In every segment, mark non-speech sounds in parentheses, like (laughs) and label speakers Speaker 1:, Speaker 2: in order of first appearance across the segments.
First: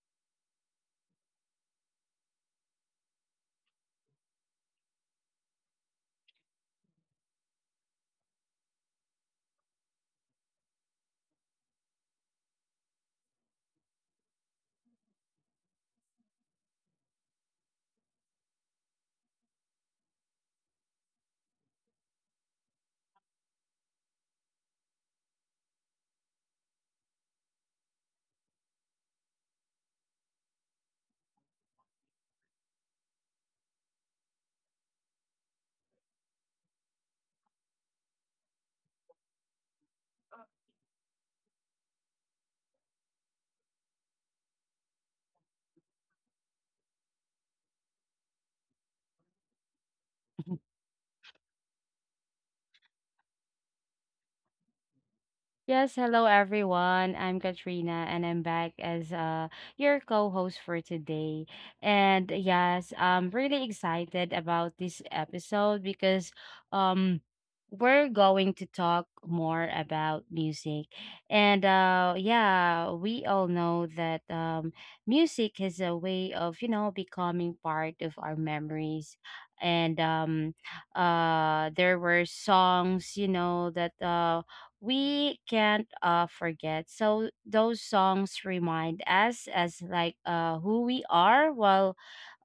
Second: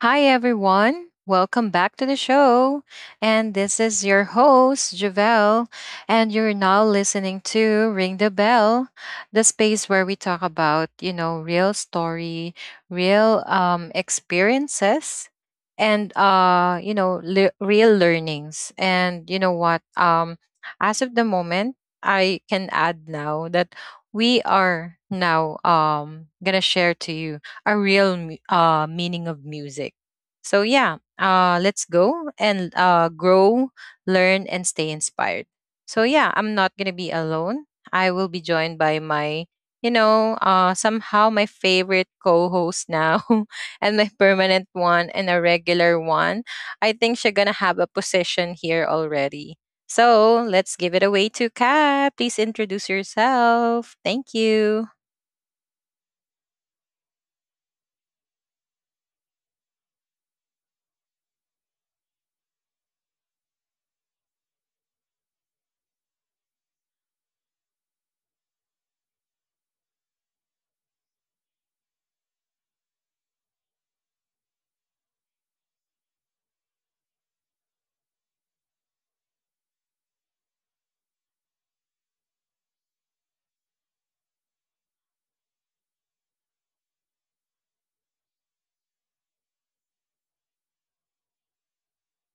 Speaker 1: Hi, everyone. Welcome back to the show. And this is your host, Javelle. And you're now listening to Ring the Bell, the space where we talk about, real story, real experiences, and, real learnings. And you know what? As of the moment, I can add now that we are now going to share to you a real meaning of music. So, yeah, let's go and grow, learn, and stay inspired. So, yeah, I'm not going to be alone. I will be joined by my, somehow my favorite co host now (laughs) and my permanent one and a regular one. I think she's going to have a position here already. So let's give it away to Kat. Please introduce yourself. Thank you.
Speaker 2: Yes, hello everyone. I'm Katrina and I'm back as your co-host for today. And yes, I'm really excited about this episode because um we're going to talk more about music. And yeah, we all know that music is a way of becoming part of our memories. And there were songs that we can't forget, so those songs remind us as like who we are, while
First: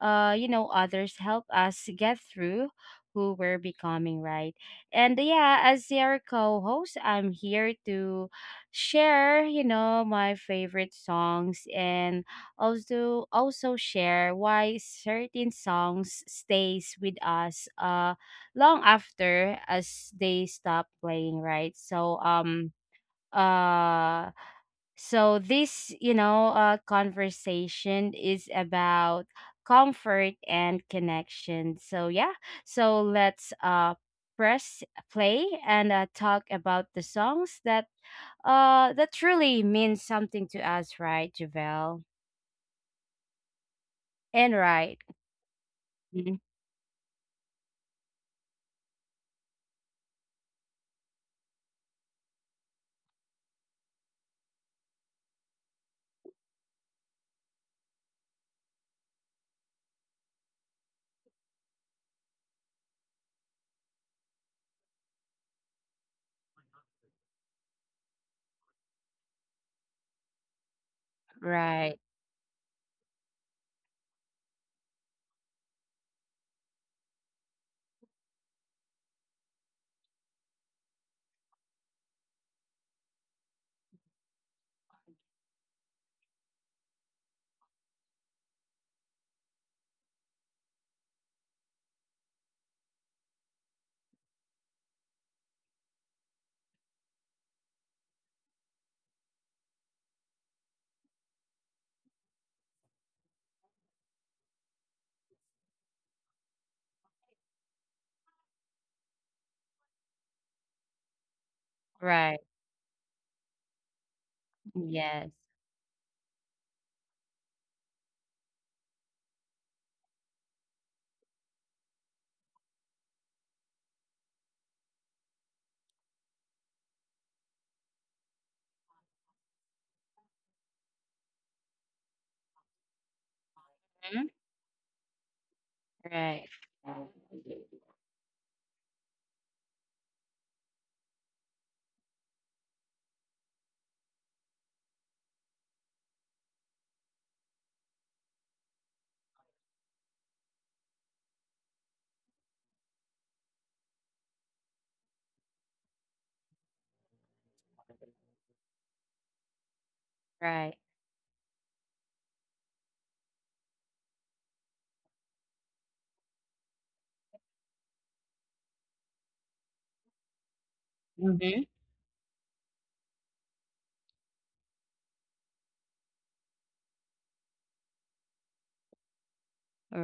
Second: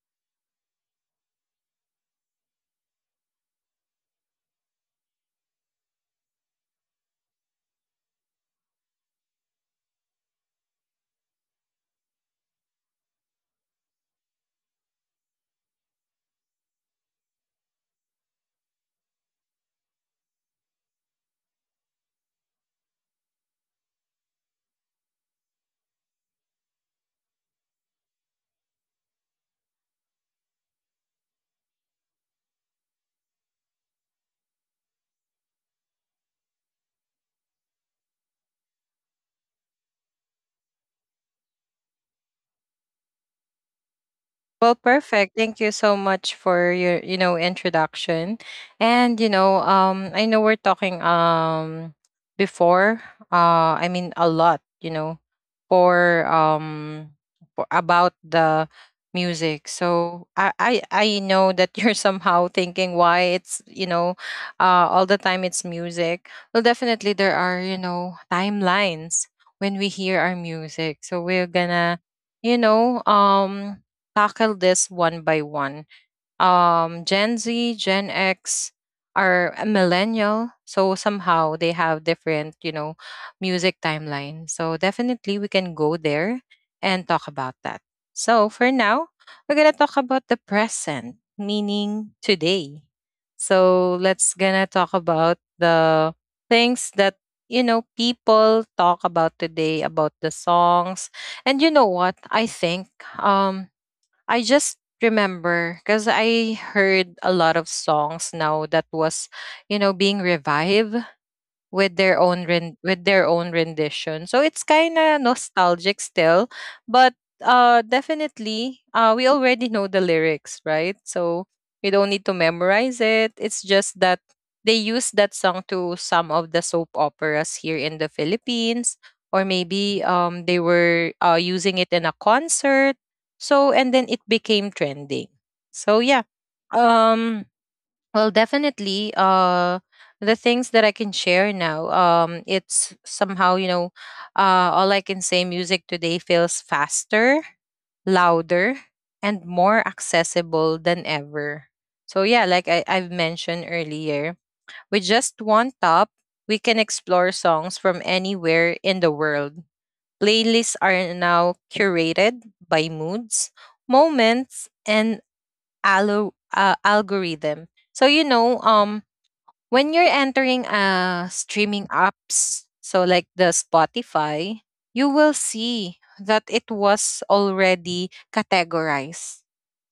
Speaker 2: others help us get through who we're becoming, right? And yeah, as your co-host, I'm here to share my favorite songs, and also share why certain songs stays with us long after as they stop playing, right. So uh so this conversation is about comfort and connection, so yeah. So let's press play and talk about the songs that truly means something to us, right, Javel? And
Speaker 1: Well,
Speaker 2: right.
Speaker 1: perfect. Thank you so
Speaker 2: Mhm.
Speaker 1: much for your, introduction. And I know we're talking before, I mean a lot, for um for about the music. So I know that (laughs) you're somehow thinking why it's, all the time it's music. Well, definitely there are, timelines when we hear our music. So we're
Speaker 2: Right,
Speaker 1: gonna you know um tackle this one by one. Gen Z, Gen X are a millennial, so somehow they have different, music timeline. So definitely we can go there and talk about that. So for now, we're gonna talk about the present, meaning today. So let's gonna talk about the things that you know people talk about today about the songs. And what I think, um I just remember because I heard a lot of songs now that was, being revived, with their
Speaker 2: right,
Speaker 1: own ren- with their own rendition. So it's kind
Speaker 2: yes.
Speaker 1: of nostalgic still, but definitely we already know the lyrics, right? So you don't need to memorize it. It's just that they use that song to some of the soap operas here in the Philippines, or maybe they were using it in a concert. So and then
Speaker 2: Mhm.
Speaker 1: it became trending. So yeah.
Speaker 2: Right,
Speaker 1: Um well, definitely, the things that I can share now, it's somehow all I can say, music today feels faster, louder, and more accessible than ever. So yeah, like I've mentioned earlier, with just one tap, we can explore songs from anywhere in the world.
Speaker 2: right.
Speaker 1: Playlists are now curated by moods, moments, and algorithm. So when you're entering
Speaker 2: Mhm.
Speaker 1: streaming apps, so like the Spotify, you will see that it was already categorized.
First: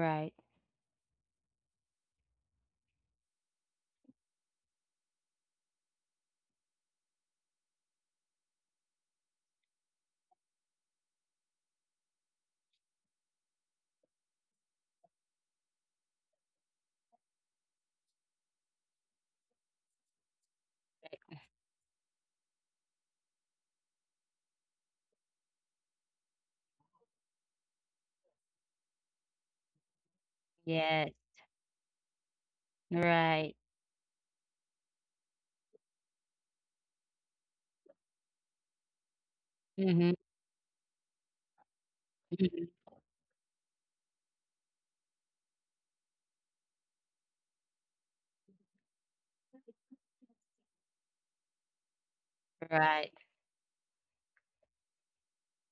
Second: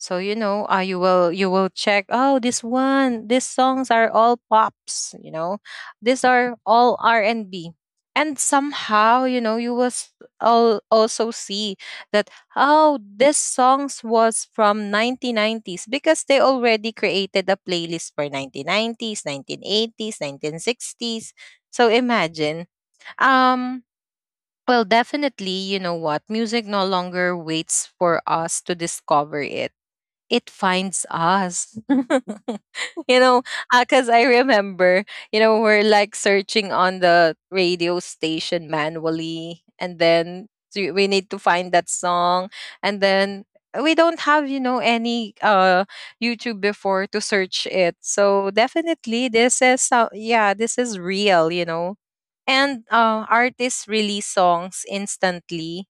Speaker 1: So you will check, oh, this one, these songs are all pops, you know, these are all R&B and B. And somehow you know you will also see that, oh, this songs was from 1990s because they already created a playlist for 1990s 1980s 1960s. So imagine. Um well definitely, you know what, music no longer waits for us to discover it, it finds
Speaker 2: Yes.
Speaker 1: us. (laughs) You know,
Speaker 2: Right.
Speaker 1: because I remember, you know, we're like searching on the radio station manually, and
Speaker 2: Mhm.
Speaker 1: then we need to find that song,
Speaker 2: Mhm.
Speaker 1: and then we don't have you know any youtube before to search it. So definitely this is, so yeah, this is real, you know. And
Speaker 2: Right.
Speaker 1: artists release songs instantly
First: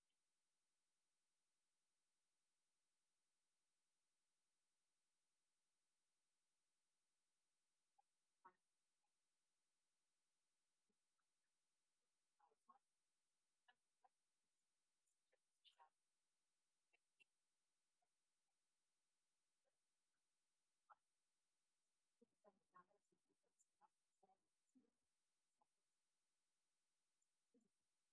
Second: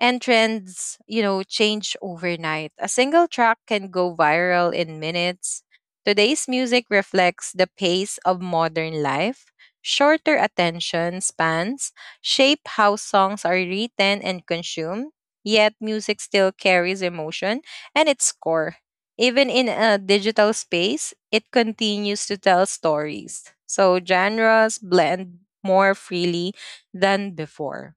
Speaker 1: and trends, you know, change overnight. A single track can go viral in minutes. Today's music reflects the pace of modern life. Shorter attention spans shape how songs are written and consumed, yet music still carries emotion and its core. Even in a digital space, it continues to tell stories. So genres blend more freely than before.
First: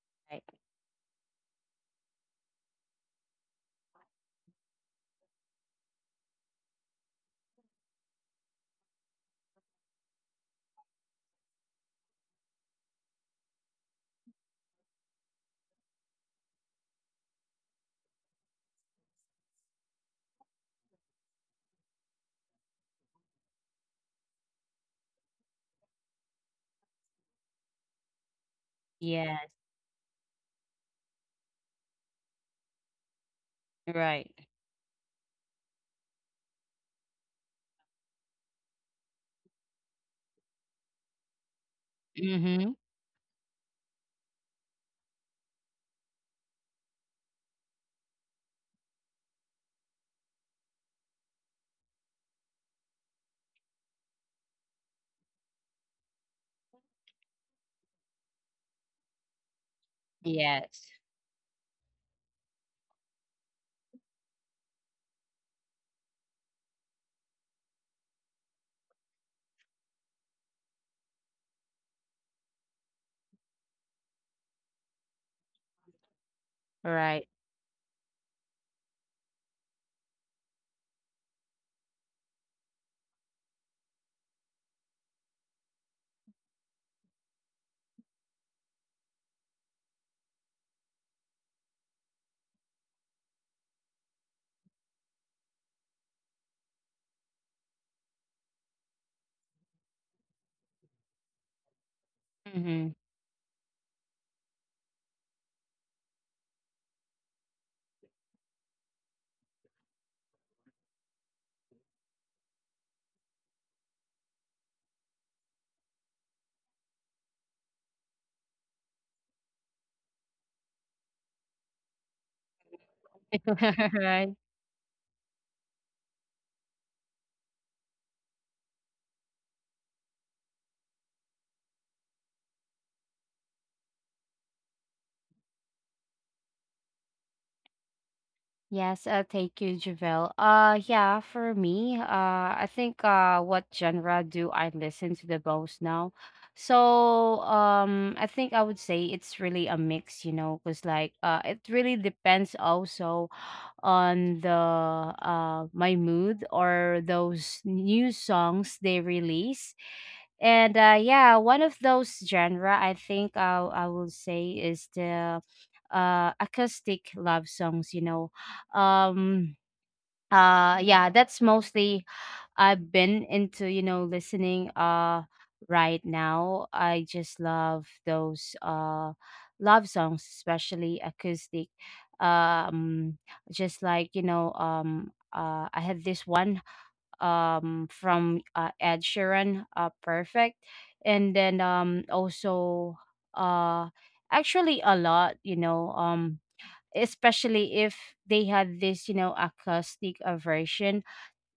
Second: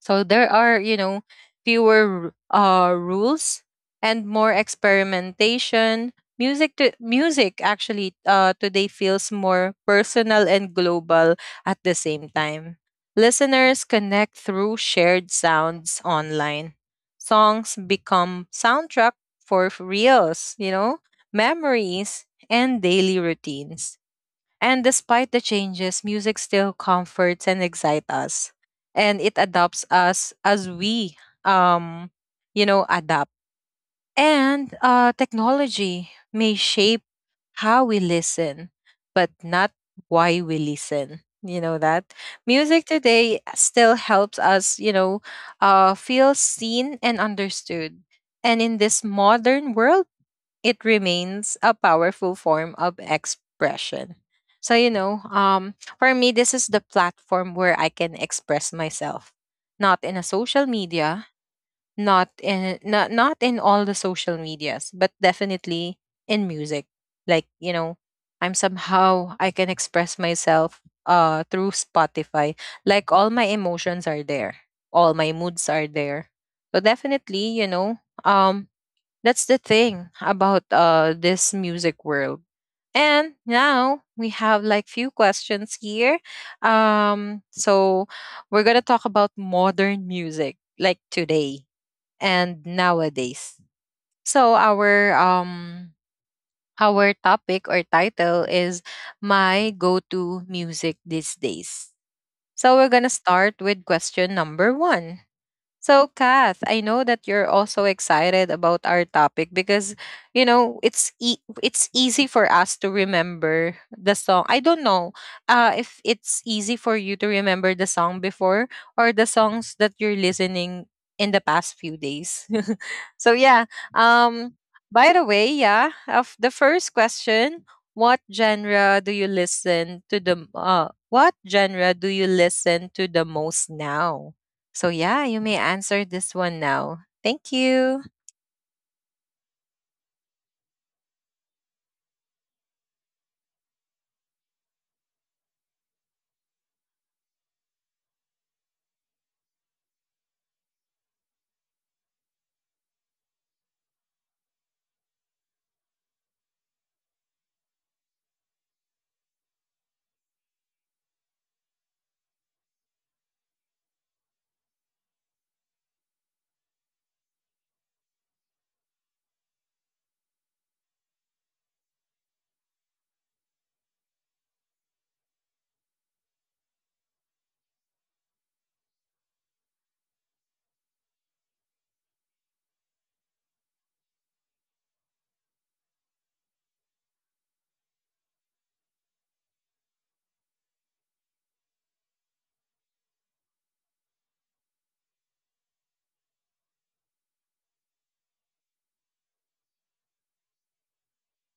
Speaker 1: So
Speaker 2: Right.
Speaker 1: there are, you know, fewer rules and more experimentation. Music actually today feels more personal and global at the same time. Listeners connect through shared sounds online. Songs become soundtrack for reels, you know, memories and daily routines. And despite the changes, music still comforts and excites us. And it
Speaker 2: Yes.
Speaker 1: adopts us as we um you know adapt.
Speaker 2: Right.
Speaker 1: And technology may shape how we listen, but not why we listen. You know that? Music
Speaker 2: Mhm.
Speaker 1: today still helps us, feel seen and understood. And in this modern world, it remains a powerful form of expression. So, for me, this is the platform where I can express myself, not in a social
Speaker 2: Yes.
Speaker 1: media, not in not in all the social medias, but definitely in music. Like, you know, I'm somehow I can express myself through Spotify. Like all my emotions are there. All my moods are there. So
Speaker 2: Right.
Speaker 1: definitely, um that's the thing about this music world. And now we have like few questions here. So we're going to talk about modern music, like today and nowadays. So our our topic or title is my go-to music these days. So we're going
Speaker 2: Mhm.
Speaker 1: to start with question number 1. So, Kath, I know that you're also excited about our topic because you know it's it's easy for us to remember the song. I don't know if it's easy for you to remember the song before, or the songs that you're listening in the past few days. (laughs) So yeah.
Speaker 2: (laughs) Right.
Speaker 1: Um. By the way, yeah. Of the first question, what genre do you listen to the? M- what genre do you listen to the most now? So yeah, you may answer this one now. Thank you.
Speaker 2: Yes, thank you, Javelle. Yeah, for me, I think what genre do I listen to the most now? So, I think I would say it's really a mix, because like it really depends also on the my mood or those new songs they release. And yeah, one of those genre I think I will say is the acoustic love songs. Um, yeah, that's mostly I've been into listening right now. I just love those love songs, especially acoustic. Um just like, I had this one from Ed Sheeran, Perfect. And then, also, uh actually, a lot, especially if they had this acoustic aversion.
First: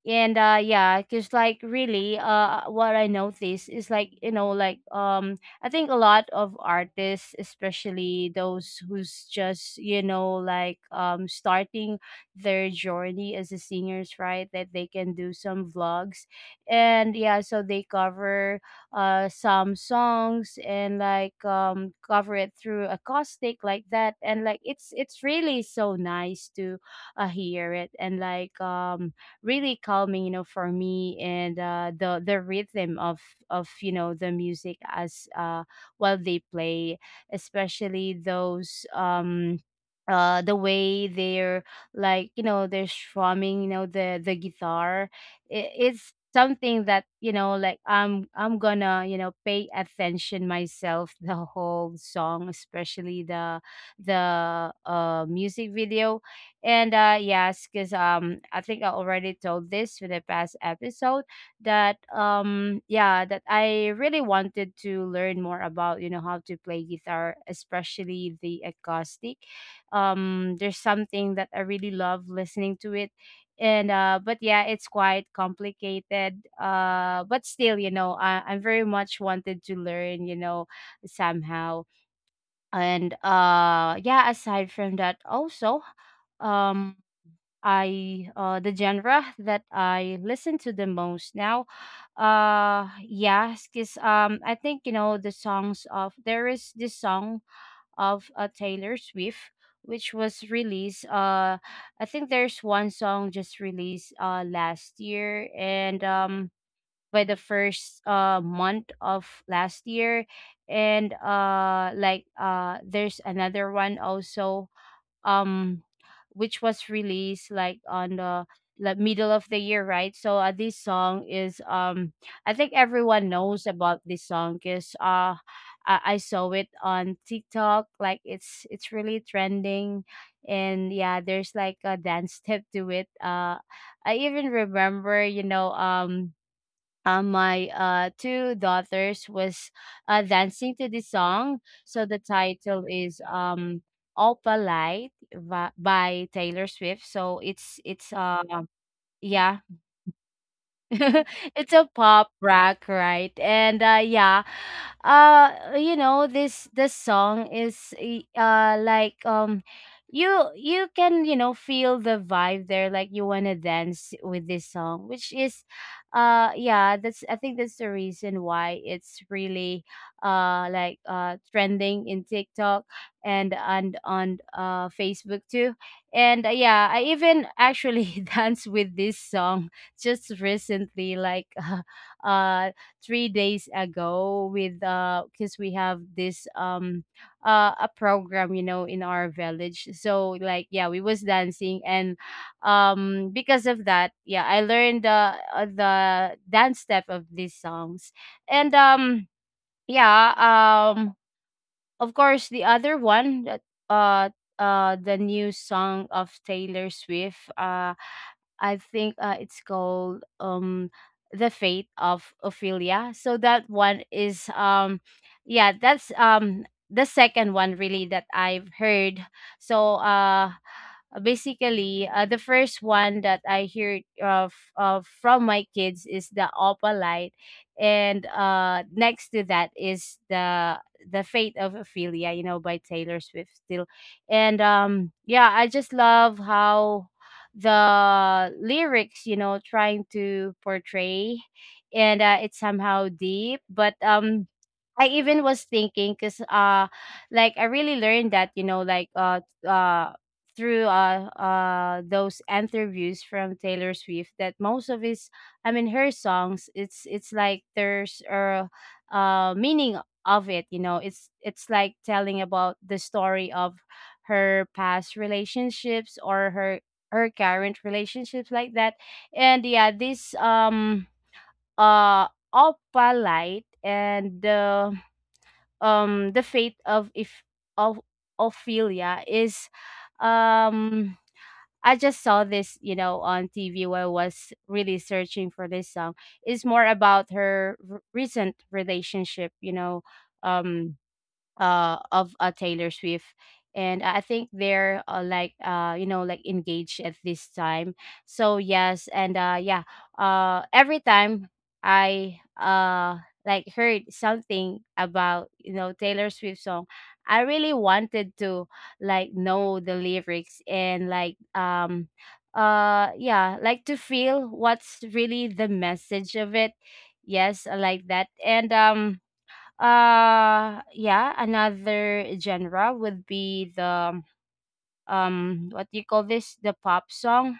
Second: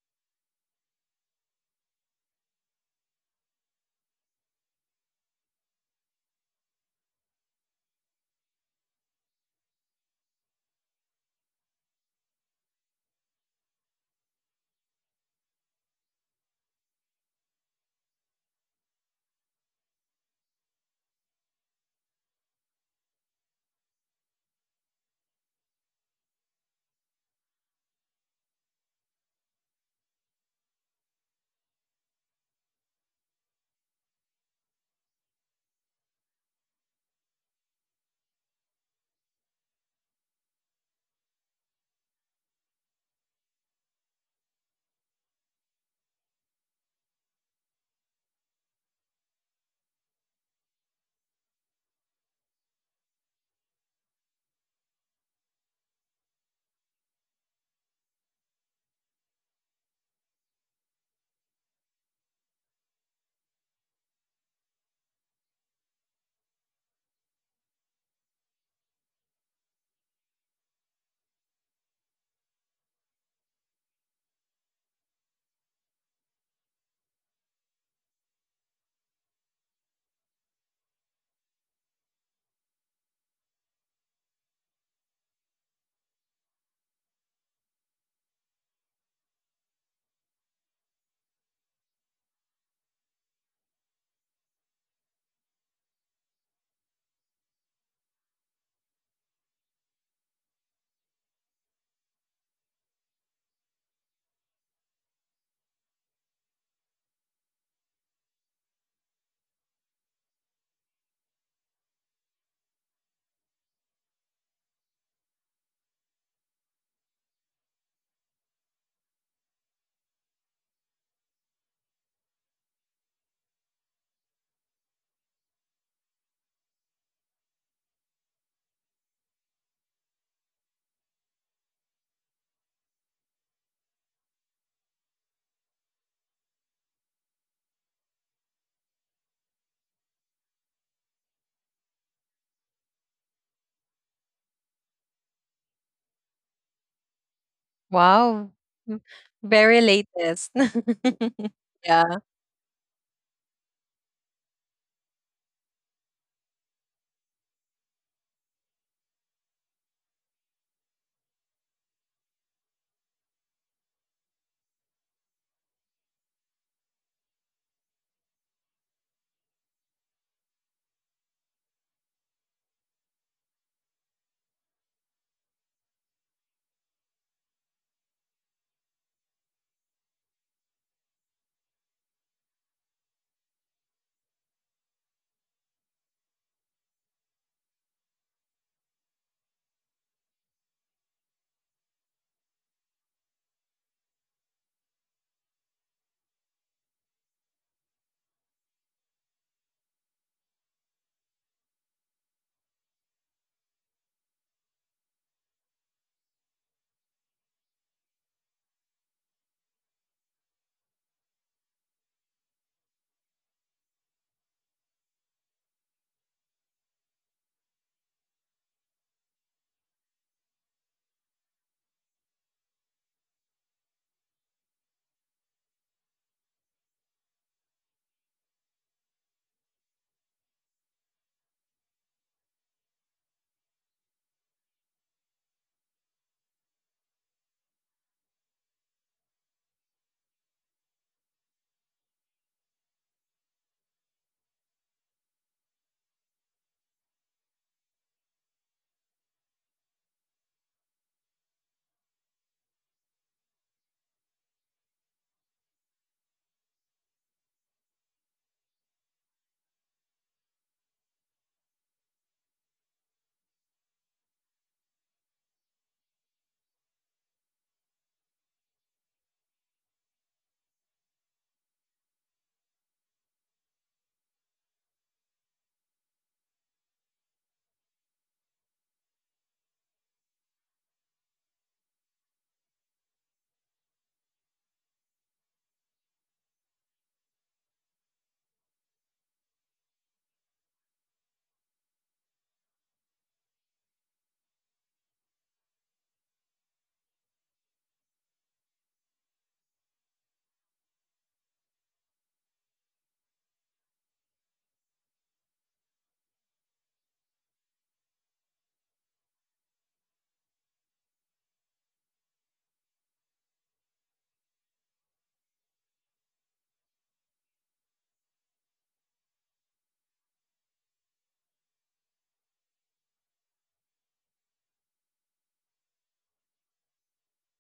Speaker 2: And yeah, because like really what I noticed is like, I think a lot of artists, especially those who's just starting their journey as a singers, right, that they can do some vlogs. And yeah, so they cover some songs, and like, cover it through acoustic like that. And like, it's really so nice to hear it, and like, really calming for me. And the rhythm of the music as while they play, especially those, the way they're strumming the guitar. It's something that like I'm gonna pay attention myself the whole song, especially the music video. And yes, because I think I already told this with the past episode that yeah, that I really wanted to learn more about how to play guitar, especially the acoustic. There's something that I really love listening to it. And but yeah, it's quite complicated. But still, I'm very much wanted to learn, somehow. And yeah, aside from that also, um I the genre that I listen to the most now. Yes, cause I think there is this song of Taylor Swift, which was released, I think there's one song just released last year, and by the first month of last year, and like there's another one also, um which was released like on the, like, middle of the year, right. So this song is, I think everyone knows about this song because I saw it on TikTok, like it's really trending. And yeah, there's like a dance step to it. I even remember my two daughters was dancing to this song. So the title is, "Opalite" by Taylor Swift. So it's
Speaker 1: Wow. M-
Speaker 2: yeah.
Speaker 1: Very latest.
Speaker 2: (laughs)
Speaker 1: (laughs)
Speaker 2: It's a
Speaker 1: Yeah.
Speaker 2: pop rock, right? And yeah, this song is you can feel the vibe there, like you wanna dance with this song, which is, yeah, that's I think that's the reason why it's really like trending in TikTok, and on Facebook too. And yeah, I even actually (laughs) dance with this song just recently, like, (laughs) uh 3 days ago with cuz we have this, a program in our village, so like yeah we was dancing. And because of that, yeah, I learned the, the dance step of these songs. And yeah, of course, the other one that, uh the new song of Taylor Swift. I think it's called, The Fate of Ophelia. So that one is, yeah, that's the second one really that I've heard. So basically, the first one that I hear of, from my kids is the Opalite, and next to that is the Fate of Ophelia, by Taylor Swift still. And yeah, I just love how the lyrics trying to portray. And it's somehow deep, but I even was thinking, cuz like I really learned that through those interviews from Taylor Swift, that most of his I mean her songs, it's like there's a meaning of it. It's like telling about the story of her past relationships or her current relationships, like that. And yeah, this uh Opalite and the, the Fate of if of Ophelia is, um I just saw this, on TV while I was really searching for this song. It's more about her recent relationship, um of Taylor Swift, and I think they're, like engaged at this time. So yes. And yeah, every time I, like, heard something about Taylor Swift song, I really wanted to, like, know the lyrics and like, yeah, like to feel what's really the message of it. Yes, I like that. And yeah, another genre would be the, what do you call this, the pop song.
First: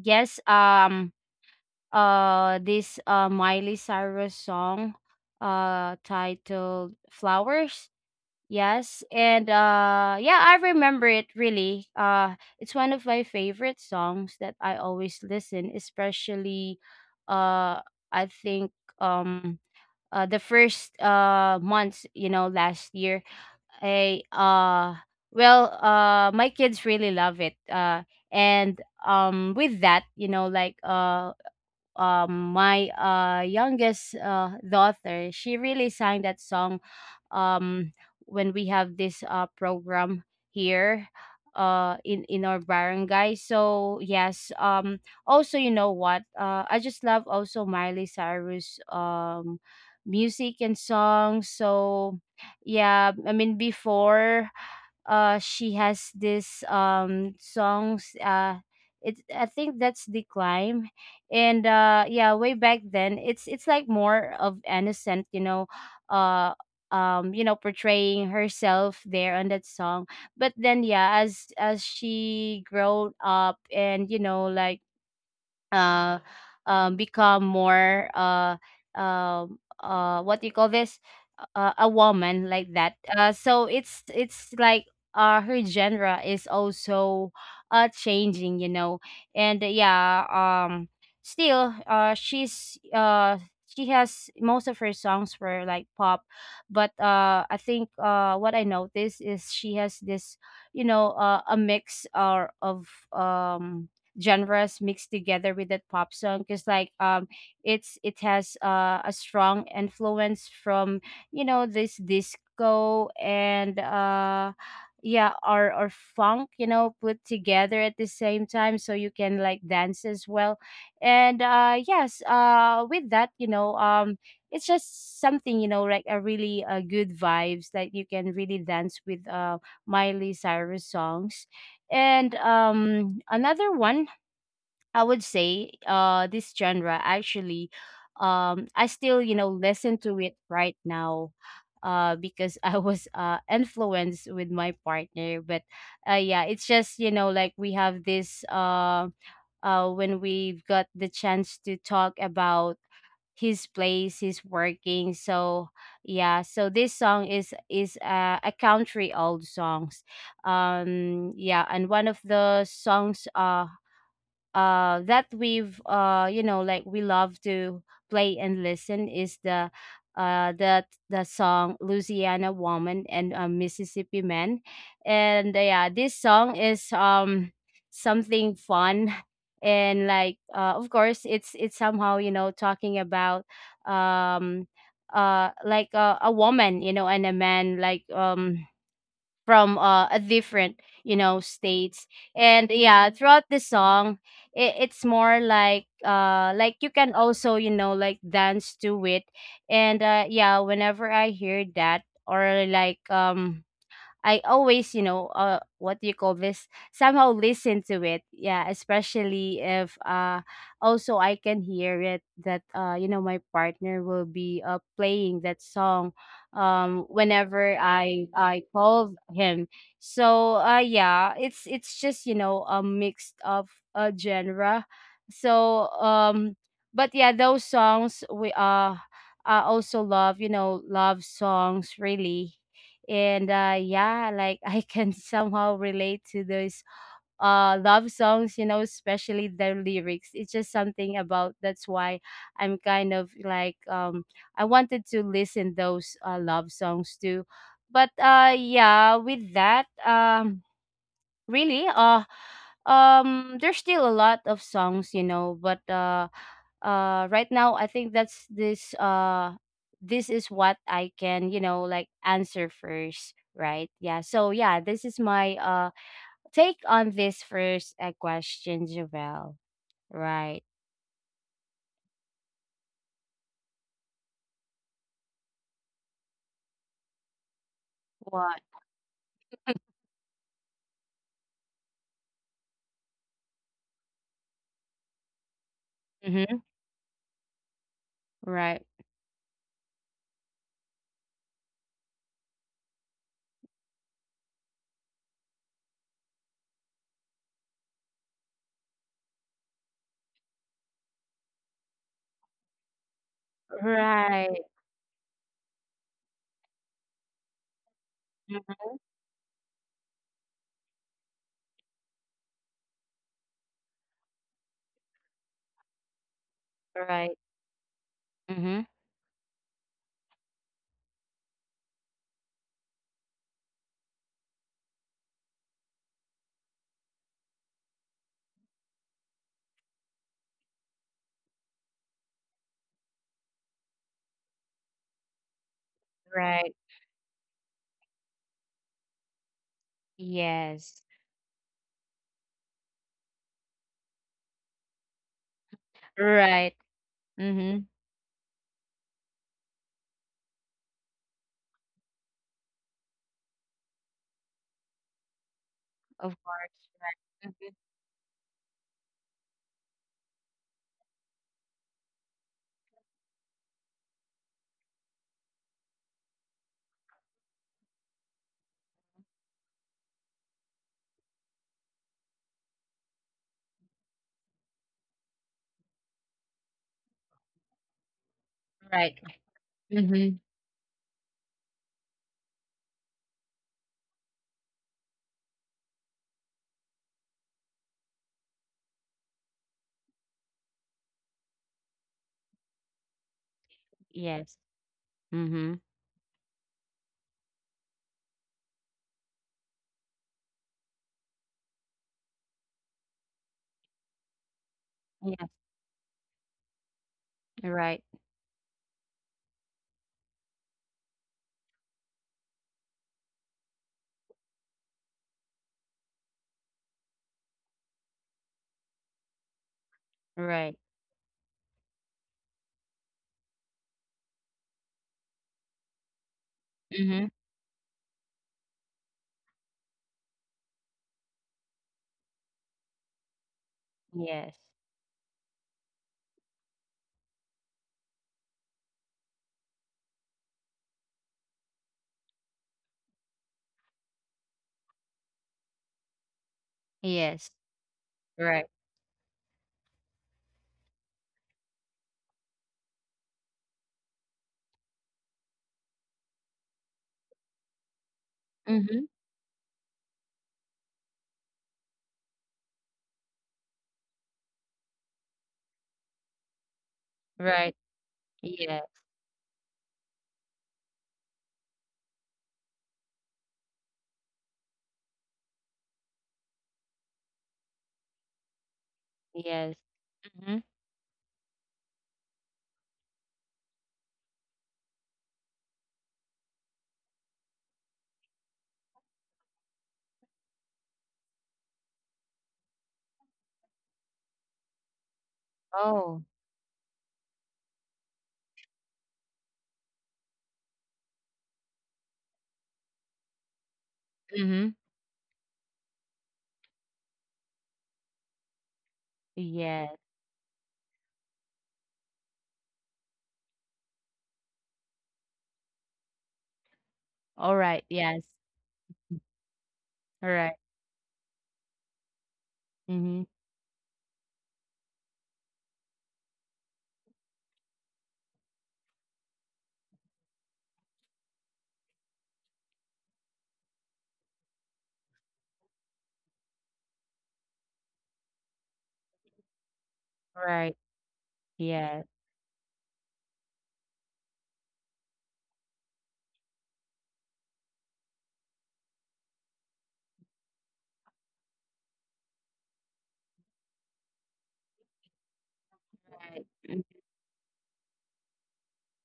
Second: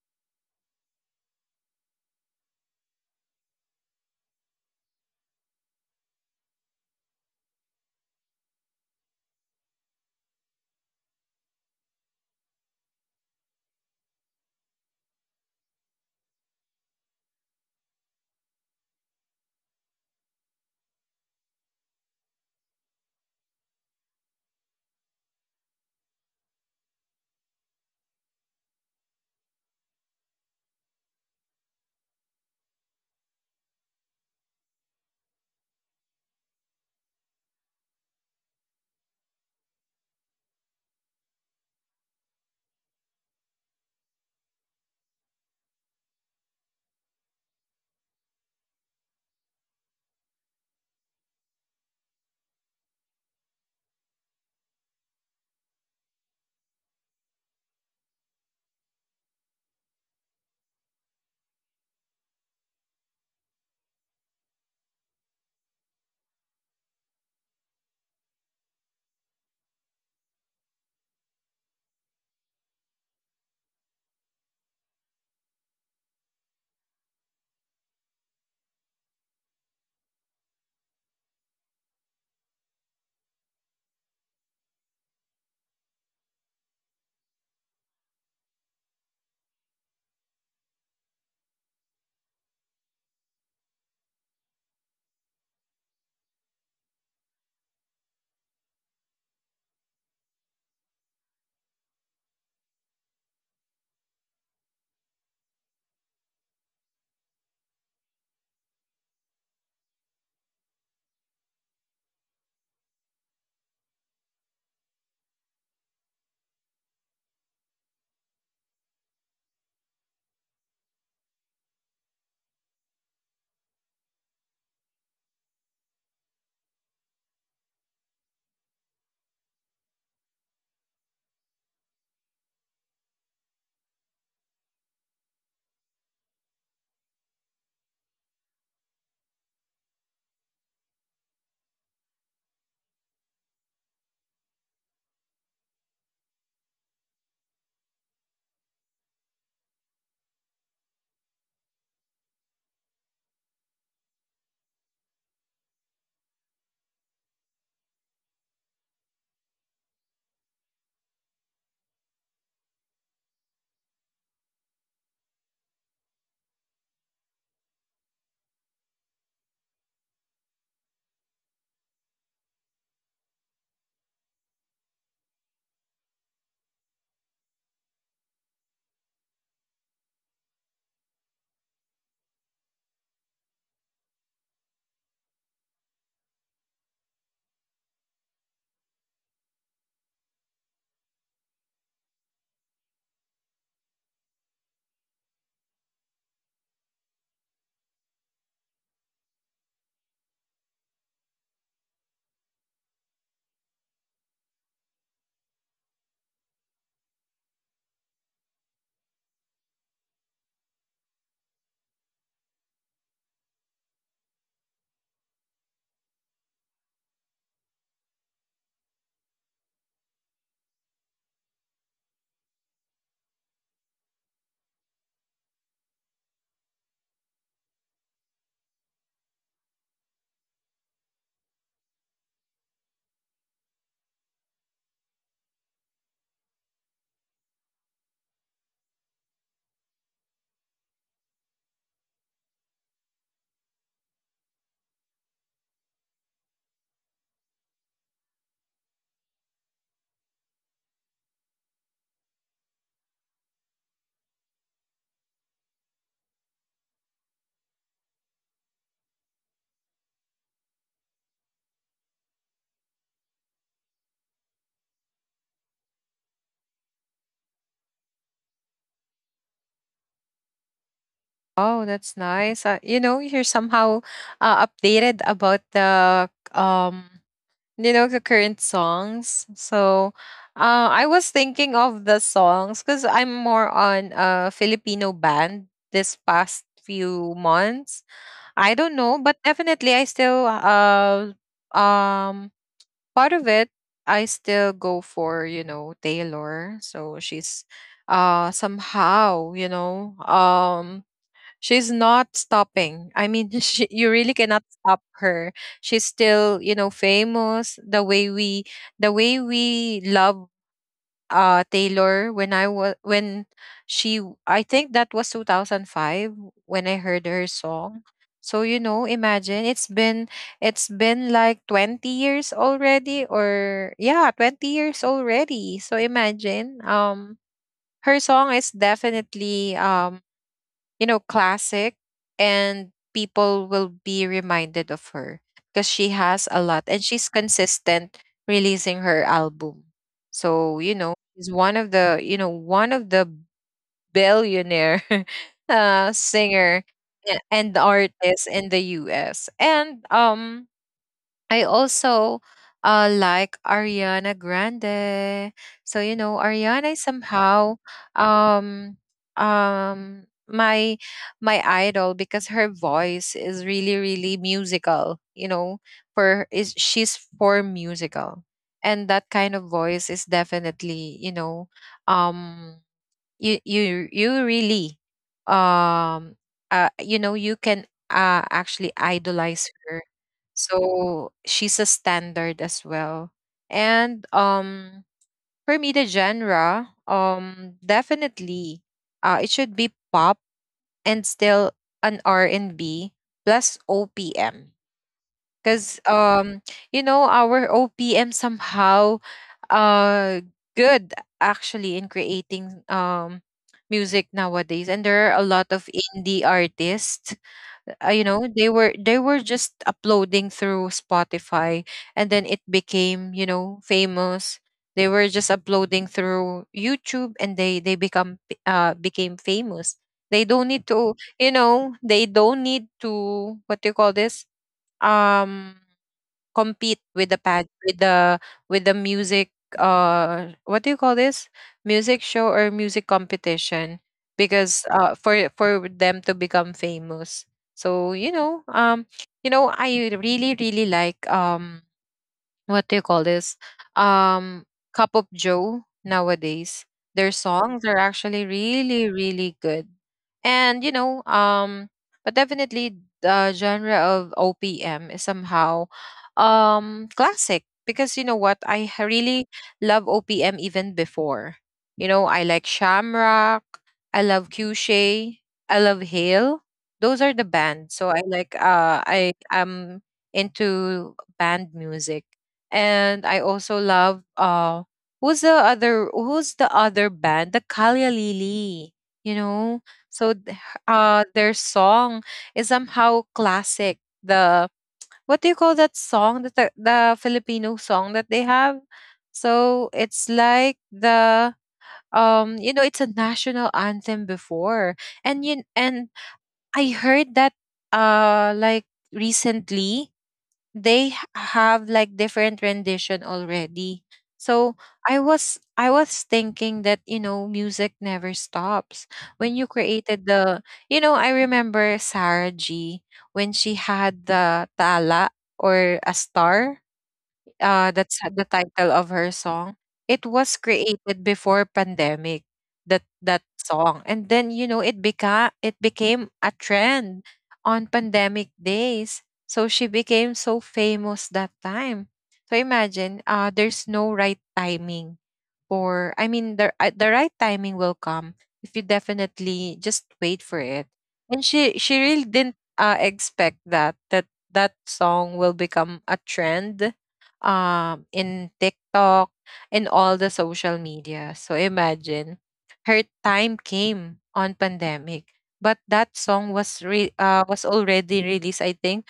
Speaker 2: Yes, this Miley Cyrus song, titled Flowers. Yes, and yeah, I remember it really. It's one of my favorite songs that I always listen, especially uh I think, um the first months, last year. I well my kids really love it. And with that, my youngest daughter, she really sang that song um when we have this program here in our barangay. So yes. Also, you know what, I just love also Miley Cyrus, music and songs, so yeah. I mean before, she has this, songs, it I think that's The Climb. And yeah, way back then, it's like more of innocent, uh portraying herself there on that song. But then yeah, as she grown up and uh, become more, what do you call this, a woman like that. So it's like, her genre is also changing. And yeah, still, she has most of her songs were like pop. But I think what I noticed is she has this you know a mix or of genres mixed together with that pop song, because like, it has a strong influence from, this disco, and yeah, or funk put together at the same time, so you can like dance as well. And yes, with that, it's just something like a really, good vibes that you can really dance with Miley Cyrus songs. And another one I would say, this genre actually, I still listen to it right now, because (laughs) I was influenced with my partner. But yeah, it's just like we have this, when we've got the chance to talk about his place, his working, so yeah. So this song is a country old songs. Yeah, and one of the songs, that we've you know like we love to play and listen is uh the the song Louisiana Woman and Mississippi Man. And yeah, this song is, something fun. (laughs) And like, of course, it's somehow talking about, um a woman, you know, and a man, like, from a different, you know, states. And yeah, throughout the song, it's more like you can also, you know, like, dance to it. And yeah, whenever I hear that, or like, I always, you know, what do you call this? Somehow listen to it. Yeah, especially if also I can hear it that you know, my partner will be playing that song, whenever I call him. So yeah, it's just, you know, a mix of a genre. So um, but yeah, those songs we I also love, you know, love songs really. And yeah, like I can (laughs) somehow relate to those love songs, you know, especially their lyrics, it's just something about that's why I'm kind of like, I wanted to listen those love songs too. But yeah, with that, really there's still a lot of songs, you know, but right now I think that's this, this is what I can, you know, like, answer first, right? Yeah, so yeah, this is my take on this first question, Javel. Right.
Speaker 1: Oh, that's nice. You know, you're somehow updated about the you know, the
Speaker 2: What?
Speaker 1: current songs. So, I was thinking of the songs because I'm more on a Filipino band this
Speaker 2: Mhm.
Speaker 1: past few months. I
Speaker 2: Right.
Speaker 1: don't know, but definitely I still um part of it, I still go for, you know, Taylor. So she's somehow, she's not stopping. I mean, (laughs) she, you really
Speaker 2: Right.
Speaker 1: cannot stop her. She's still, you know, famous
Speaker 2: Mhm.
Speaker 1: the way we love Taylor when I was when I think that was 2005 when I heard
Speaker 2: Right.
Speaker 1: her song. So you
Speaker 2: Mhm.
Speaker 1: know, imagine it's been like twenty years already, or yeah, twenty years already. So imagine her song is definitely you know, classic, and people will be reminded of her because she has a
Speaker 2: Right.
Speaker 1: lot and she's consistent releasing her album. So, you
Speaker 2: Yes.
Speaker 1: know, she's one of the, one of the billionaire (laughs)
Speaker 2: Right.
Speaker 1: singer and
Speaker 2: Mhm.
Speaker 1: artist in the US. And I also like Ariana Grande. So you know,
Speaker 2: Of course.
Speaker 1: Ariana is
Speaker 2: Right.
Speaker 1: somehow
Speaker 2: Mhm.
Speaker 1: um my idol because her voice is really really musical. You know, for is she's for musical, and that kind of voice is definitely you know um you really um you know you can actually
Speaker 2: Right.
Speaker 1: idolize her.
Speaker 2: Mhm.
Speaker 1: So she's a standard as well. And for me the genre definitely it should be pop and still an R&B plus
Speaker 2: Yes.
Speaker 1: OPM.
Speaker 2: Mhm.
Speaker 1: Because you know our OPM somehow uh good actually in creating music nowadays, and there are a
Speaker 2: Yeah,
Speaker 1: lot of indie artists,
Speaker 2: right,
Speaker 1: you know, they were just uploading through Spotify and then it became you know famous. They were just uploading through YouTube and they they became famous. They don't
Speaker 2: right.
Speaker 1: need to, you know, they don't need to, what do you call this, um compete with the
Speaker 2: Mhm.
Speaker 1: with the music, what do you call this, music show or music competition,
Speaker 2: Yes.
Speaker 1: because for them to become famous. So you know I really really like, what do you call this, um Cup of Joe nowadays. Their
Speaker 2: Yes.
Speaker 1: songs are actually
Speaker 2: Right.
Speaker 1: really really good. And but definitely the genre of OPM is somehow classic, because you know what, I
Speaker 2: Mhm.
Speaker 1: really love OPM even before. You know I like Shamrock, I love Cushay, I love Hale. Those are the
Speaker 2: Right.
Speaker 1: bands, so I like
Speaker 2: Yeah.
Speaker 1: I am into band music. And I also love uh who's the other band, the Kalia Lili, you know.
Speaker 2: Yes.
Speaker 1: so th-
Speaker 2: Mhm.
Speaker 1: their song is somehow classic. The what do you call that song that the Filipino song that they have, so it's like the, you know, it's a national anthem before. And you and
Speaker 2: Oh.
Speaker 1: I heard that like recently they have like different rendition already. So
Speaker 2: Mhm.
Speaker 1: I was I was thinking that you know music never stops when you
Speaker 2: Yes.
Speaker 1: created the, you know, I remember Sarah G, when she had the Tala or A Star,
Speaker 2: All right.
Speaker 1: that's the
Speaker 2: Yes.
Speaker 1: title of her song. It
Speaker 2: All
Speaker 1: was
Speaker 2: right.
Speaker 1: created before pandemic. That
Speaker 2: Mhm.
Speaker 1: song, and then you know it became, it became a trend on pandemic days. So she became so famous that time. So imagine, there's no right timing or I mean the right timing will come if you definitely just wait for
Speaker 2: Right.
Speaker 1: it. And she
Speaker 2: Yeah.
Speaker 1: really didn't expect that that song will become a trend in TikTok and all the social media. So imagine her time came on pandemic, but that song
Speaker 2: Right.
Speaker 1: was
Speaker 2: Mhm.
Speaker 1: was already released I think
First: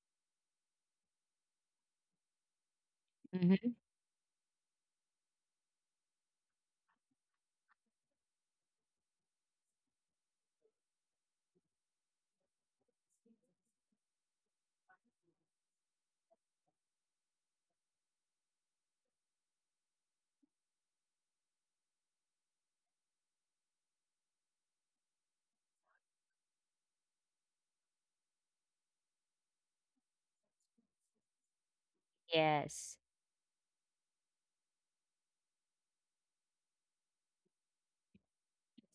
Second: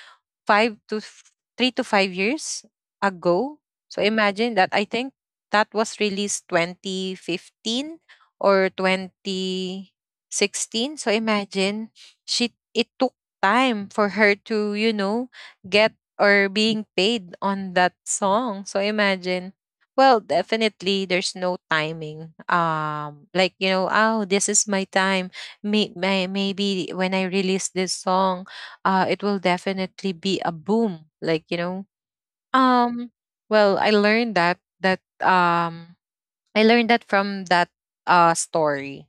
Speaker 1: five to f- 3 to 5 years ago.
Speaker 2: Mhm.
Speaker 1: So imagine that. I think that was released 2015 or 2016. So imagine she it took time for her to, you know, get or being paid on that song. So imagine. Well, definitely there's no timing. Like you know, oh, this is my time. Maybe when I release this song it will definitely be a boom. Like you know,
Speaker 2: Yes.
Speaker 1: um, well, I learned that I learned that from that story.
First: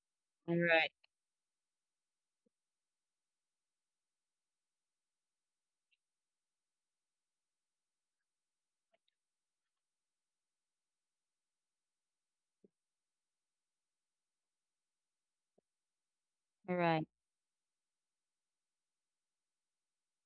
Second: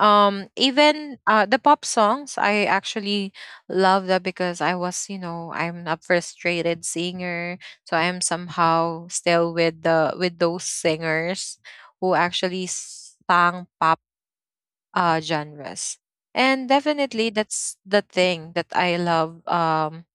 Speaker 2: All right.
Speaker 1: Even the pop songs, I actually love that because I was, you know, I'm a frustrated singer, so I am somehow still with the with those singers who actually sang pop genres.
Speaker 2: All
Speaker 1: And
Speaker 2: right.
Speaker 1: definitely, that's the thing that I love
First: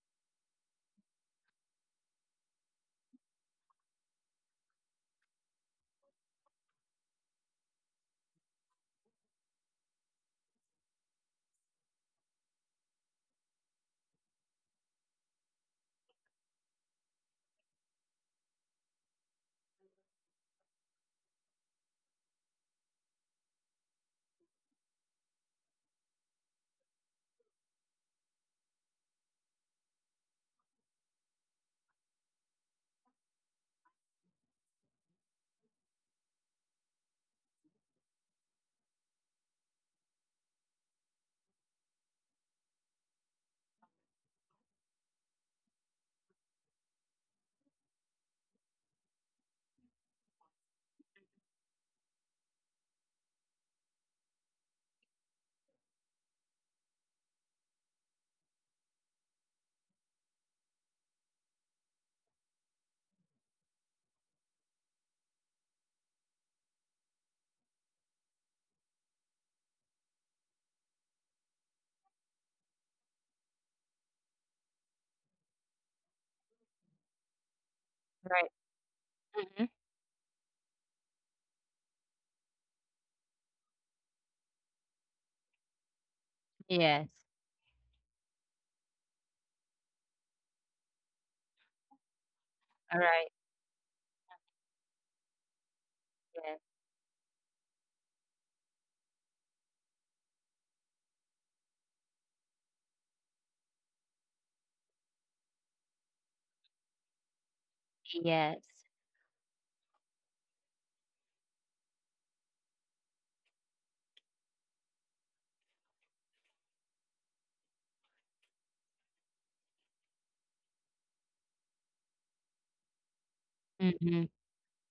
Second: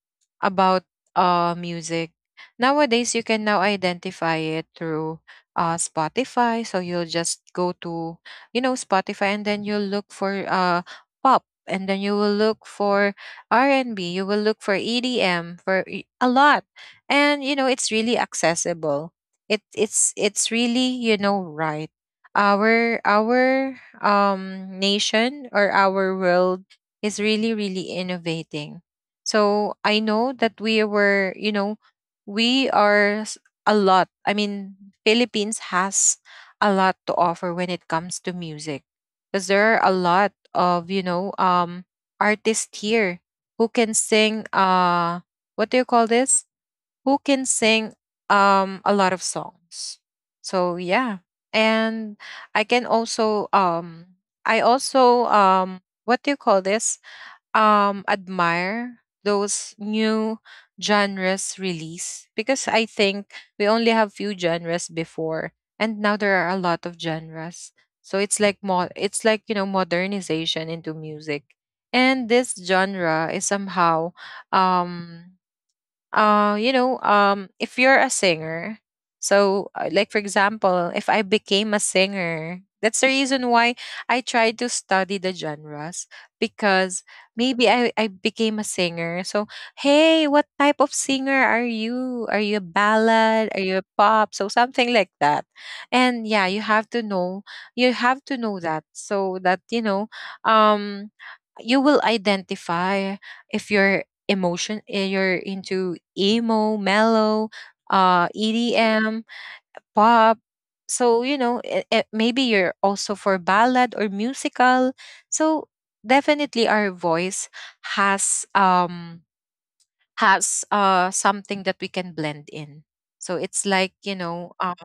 Speaker 1: about music. Nowadays, you can now identify it through Spotify. So you'll just go to, you know, Spotify, and then you'll look for pop, and then you will look for R and B. You will look for EDM for a lot, and you know, it's really accessible. It's really you know right our nation or our world is really really innovating. So I know that we were you know we are s- a lot I mean Philippines has a lot to offer when it comes to music because there are a lot of artists here who can sing what do you call this who can sing a lot of songs. So yeah. And I can also I also what do you call this? Admire those new genres release because I think we only have few genres before and now there are a lot of genres. So it's like it's like you know modernization into music. And this genre is somehow um you know if you're a
Speaker 2: Right.
Speaker 1: singer,
Speaker 2: Mhm.
Speaker 1: so like for example if I became a singer, that's the reason why I tried to study the genres because
Speaker 2: Yes.
Speaker 1: maybe I became a singer. So hey, what type of singer are you? Are you a
Speaker 2: All right.
Speaker 1: ballad? Are you a pop? So something like that. And yeah,
Speaker 2: Yes.
Speaker 1: you have to know, you have to know that so that you know um you will identify if you're emotion and you're into emo mellow,
Speaker 2: Yes.
Speaker 1: EDM, pop. So you know maybe you're also for ballad or musical. So definitely our voice has something that we can blend in. So it's like, you
Speaker 2: Mhm.
Speaker 1: know,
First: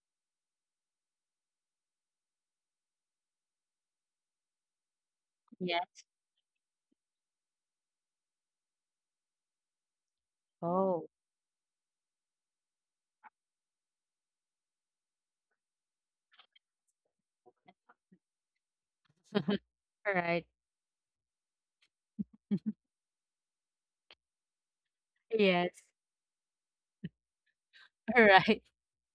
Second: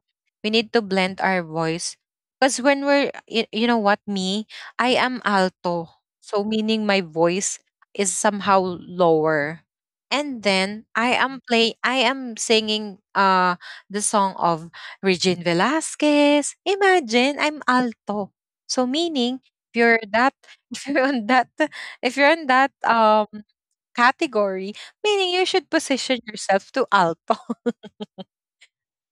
Speaker 1: we need to blend our voice. Because when we're, you know what, me, I am alto.
Speaker 2: Yes.
Speaker 1: So meaning my voice is somehow lower. And then
Speaker 2: Oh.
Speaker 1: I am singing the song of Regine Velasquez. Imagine I'm alto. So meaning
Speaker 2: (laughs)
Speaker 1: if you're
Speaker 2: All
Speaker 1: that
Speaker 2: right.
Speaker 1: (laughs) if you're on that if you're on that category, meaning you
Speaker 2: Yes.
Speaker 1: should position yourself to alto. (laughs)
Speaker 2: (laughs) All right.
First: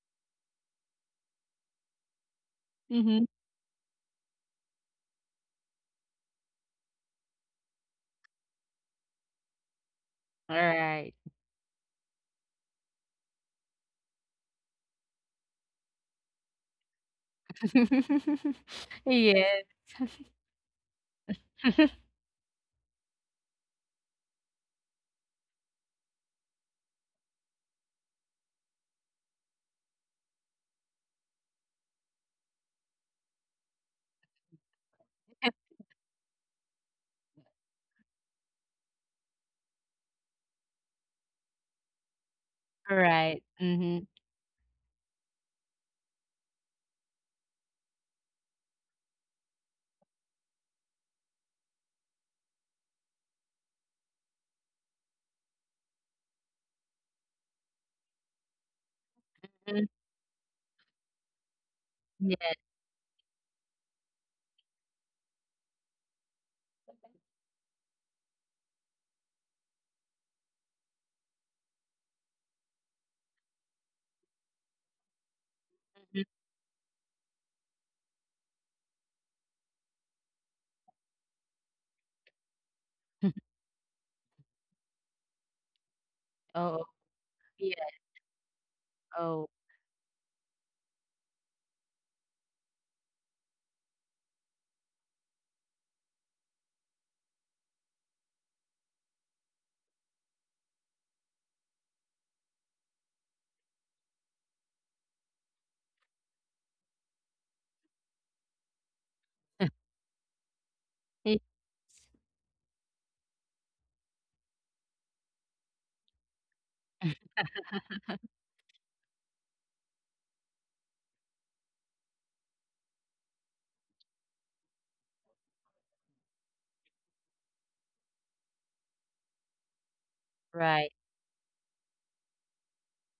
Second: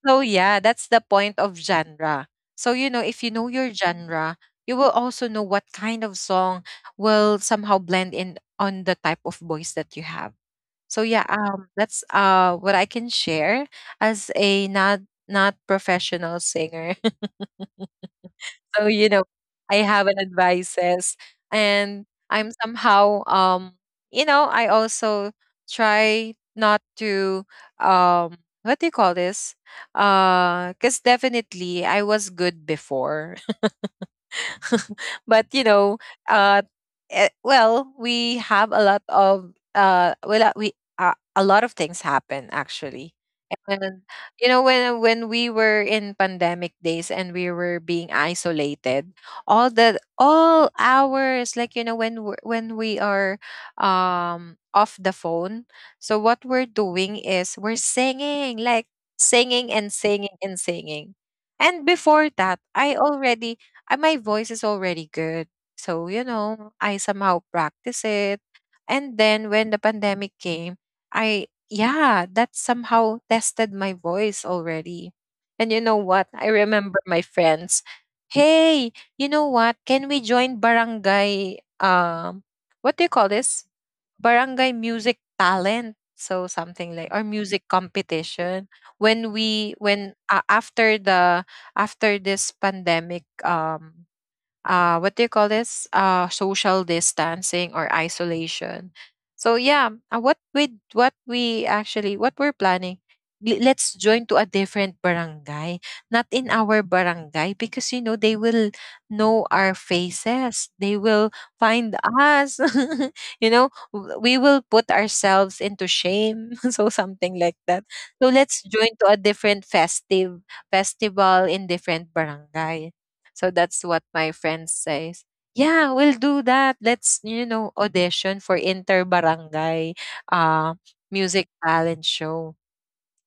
Speaker 1: So yeah, that's the point of genre. So you know, if
Speaker 2: Mhm.
Speaker 1: you know your genre, you will also know what kind of song will somehow blend in on the type of voice that you have.
Speaker 2: All
Speaker 1: So
Speaker 2: right.
Speaker 1: yeah, that's what I can share as a not professional singer.
Speaker 2: (laughs)
Speaker 1: So, you know,
Speaker 2: Yes.
Speaker 1: I have an advices
Speaker 2: (laughs)
Speaker 1: and I'm somehow you know, I also try not to what do you call this? Cuz definitely I was good before. (laughs) But you know, uh, well, we have a lot of well, we a lot of things happen actually.
Speaker 2: Right.
Speaker 1: And
Speaker 2: Mhm.
Speaker 1: you know when we were in pandemic days and we were being isolated, all the all hours like you know when we are off the phone. So what we're doing is we're singing like singing and
Speaker 2: Mm.
Speaker 1: singing and singing. And before that,
Speaker 2: Yeah.
Speaker 1: I already my voice is already good. So, you know, I somehow practice it. And then when the pandemic came, yeah, that somehow tested my voice already. And you know
Speaker 2: Mhm.
Speaker 1: what? I remember my friends. Hey, you know what? Can we join barangay? What do you call
Speaker 2: (laughs)
Speaker 1: this? Barangay music talent. So
Speaker 2: Oh,
Speaker 1: something like or music
Speaker 2: yeah.
Speaker 1: competition. When
Speaker 2: Oh.
Speaker 1: we when after the after this pandemic what do you call this, social distancing or isolation. So yeah, what we actually what we're planning, let's join to a different barangay, not in our barangay because you know they will know our
Speaker 2: (laughs)
Speaker 1: faces, they will
Speaker 2: Eh.
Speaker 1: find us. (laughs) You know, we will put ourselves into shame. (laughs) So something like that. So let's join to a different festive festival in different barangay. So that's what my friend says. Yeah, we'll do that. Let's, you know, audition for inter-barangay uh,
Speaker 2: Right.
Speaker 1: music talent show.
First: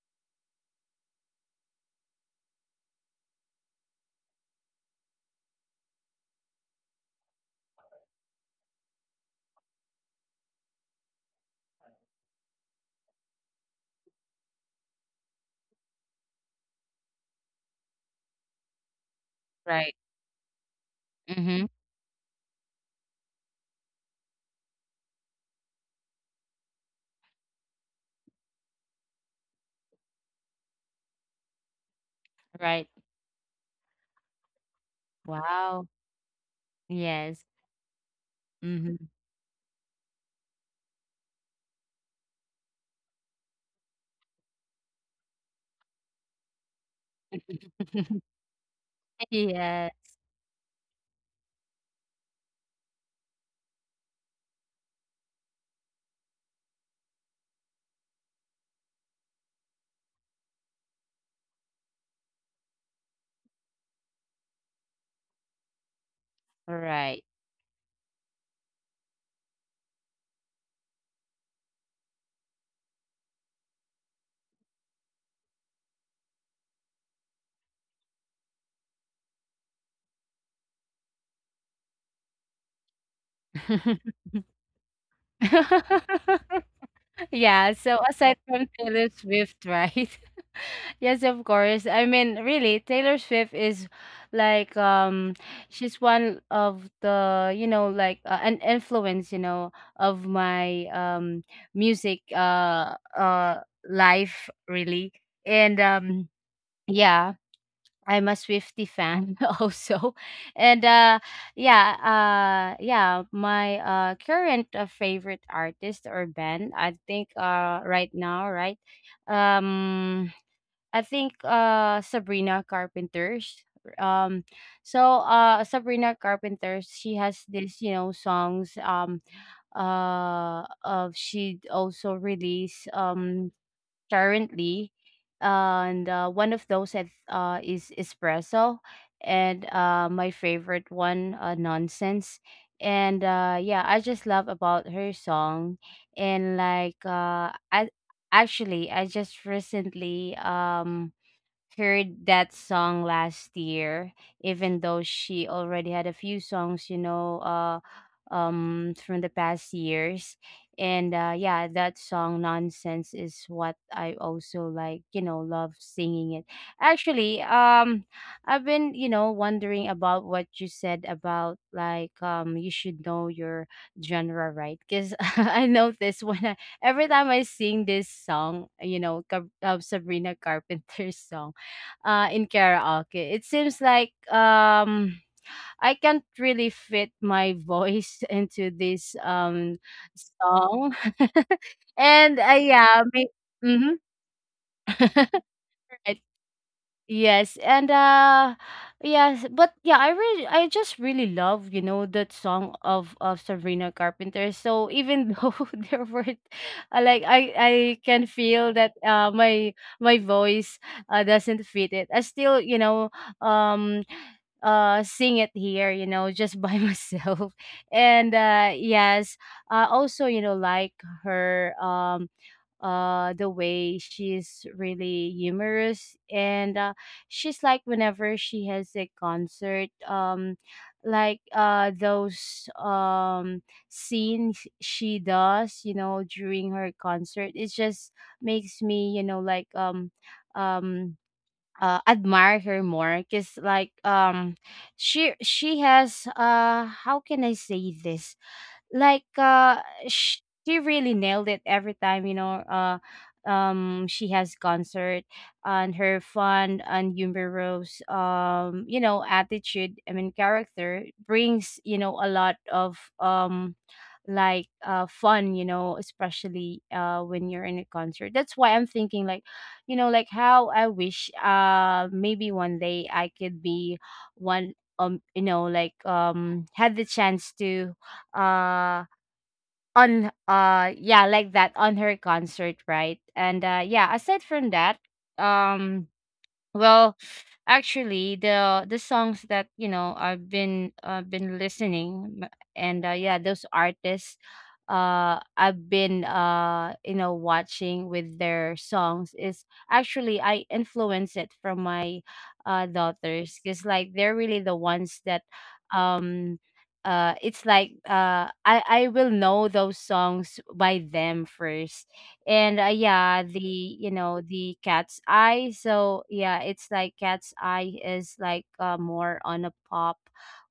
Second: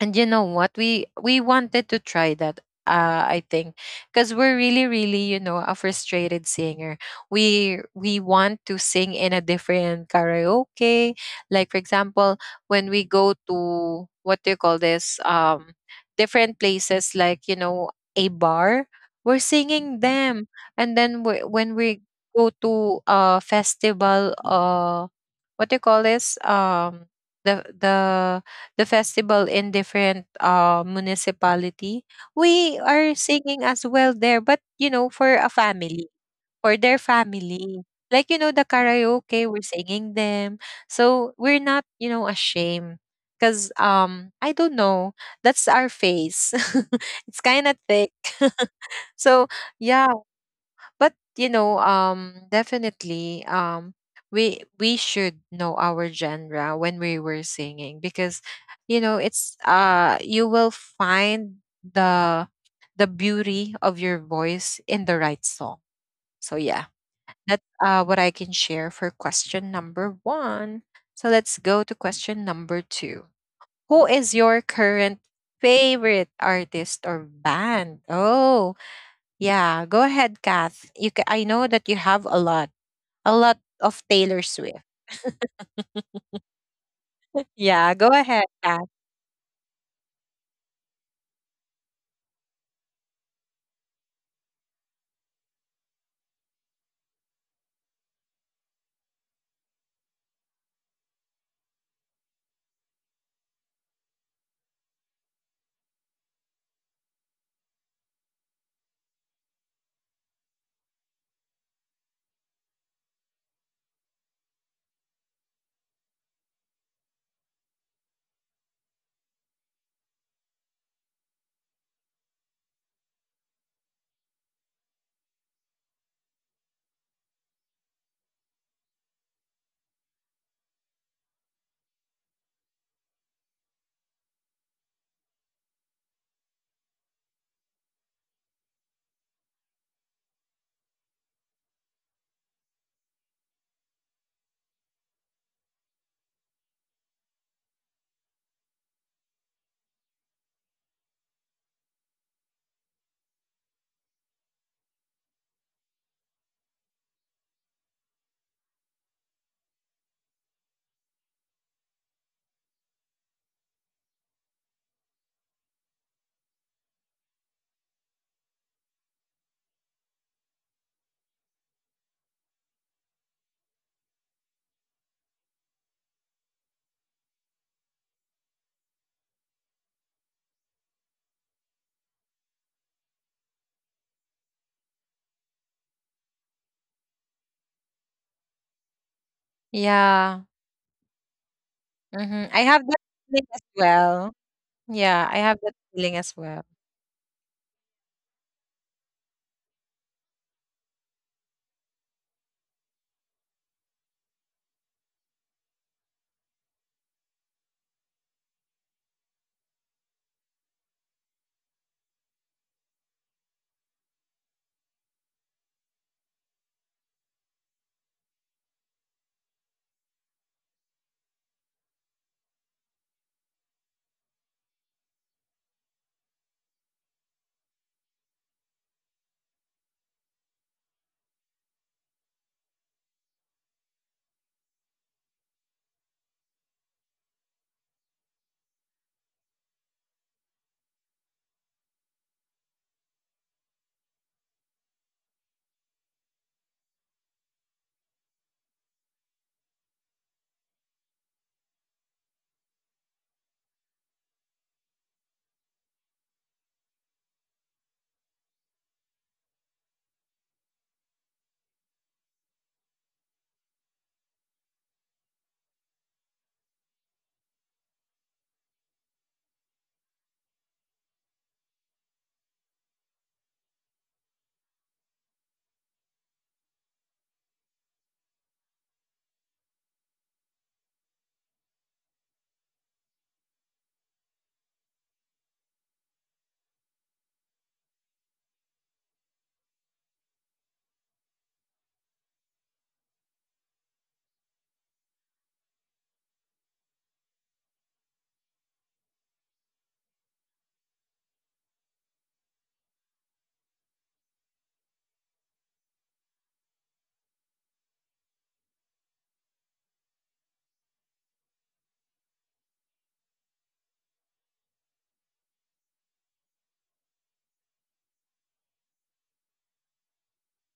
Speaker 1: And you know what, we wanted to try that. I think because we're really really you know a frustrated singer, we want to sing in a different karaoke. Like for example, when we go to what do you call this, different places like you know a bar, we're
Speaker 2: Right.
Speaker 1: singing them. And then
Speaker 2: Mhm.
Speaker 1: when we go to a festival, what do you call this, the the the festival in different municipality,
Speaker 2: Right.
Speaker 1: we are singing as well there, but you know, for a
Speaker 2: Wow.
Speaker 1: family, for their
Speaker 2: Yes.
Speaker 1: family. Like, you know, the
Speaker 2: Mhm.
Speaker 1: karaoke, we're singing them. So we're not, you know, ashamed. Cause I don't know. That's our face. (laughs) It's kinda
Speaker 2: (laughs)
Speaker 1: thick. (laughs) So
Speaker 2: Yes.
Speaker 1: yeah, but you know definitely we should know our genre when we were singing because you know it's you will find the the beauty of your voice in the right song. So yeah,
Speaker 2: Right.
Speaker 1: that's what I can share for question number 1. So let's go to question number 2. Who is your current favorite artist or band? Oh yeah, go ahead, Kath. I know that you have a lot of
Speaker 2: (laughs)
Speaker 1: Taylor Swift.
Speaker 2: (laughs) Yeah. So
Speaker 1: Yeah, go
Speaker 2: aside
Speaker 1: ahead,
Speaker 2: from
Speaker 1: Kath.
Speaker 2: Taylor Swift, (laughs) right? Yes, of course. I mean, really, Taylor Swift is like, she's one of the, you know, like, an influence, you know, of my music life really. And yeah, I'm a Swifty fan (laughs) also. And uh yeah, my current favorite artist or band, I think right now, right? Um I think Sabrina Carpenter's. um Sabrina Carpenter, she has this, you know, songs, of she also released, currently. And one of those that is espresso, and my favorite one, nonsense. And yeah, I just love about her song. And like, I actually, I just recently heard that song last year, even though she already had a few songs, you know, from the past years. And yeah, that song "Nonsense" is what I also like. You know, love singing it. Actually, I've been, you know, wondering about what you said about, like, you should know your genre, right? Because (laughs) I noticed when I every time I sing this song, you know, Sabrina Carpenter's song in karaoke. It seems like, I can't really fit my voice (laughs) into this,
Speaker 1: Yeah,
Speaker 2: song. (laughs)
Speaker 1: hmm,
Speaker 2: And
Speaker 1: I have that
Speaker 2: yeah, may-
Speaker 1: feeling as
Speaker 2: mhm.
Speaker 1: well. Yeah, I have that feeling
Speaker 2: (laughs)
Speaker 1: as well.
Speaker 2: Yes, and yes, but yeah, I really, I just really love, you know, that song of Sabrina Carpenter. So even though (laughs) there were, like, I can feel that my my voice doesn't fit it. I still, you know, um sing it here, you know, just by (laughs) myself. And yes, I also, you know, like her the way she's really humorous. And she's like, whenever she has a concert, like those scenes she does, you know, during her concert, it just makes me, you know, like, um admire her more. Because like, she has, how can I say this, like uh sh- she really nailed it every time, you know. She has concert, and her fun and humorous, you know, attitude, I mean character, brings, you know, a lot of fun, you know, especially when you're in a concert. That's why I'm thinking like, you know, like, how I wish maybe one day I could be one, you know, like, had the chance to uh on yeah, like that, on her concert, right? And yeah, aside from that, um well, actually, the songs that, you know, I've been listening, m- and yeah, those artists, I've been, you know, watching with their songs, is actually I influence it from my daughters. Because like they're really the ones that um. It's like, uh, I will know those songs by them first. And yeah, the you know the cat's eye. So yeah, it's like cat's eye is like, more on a pop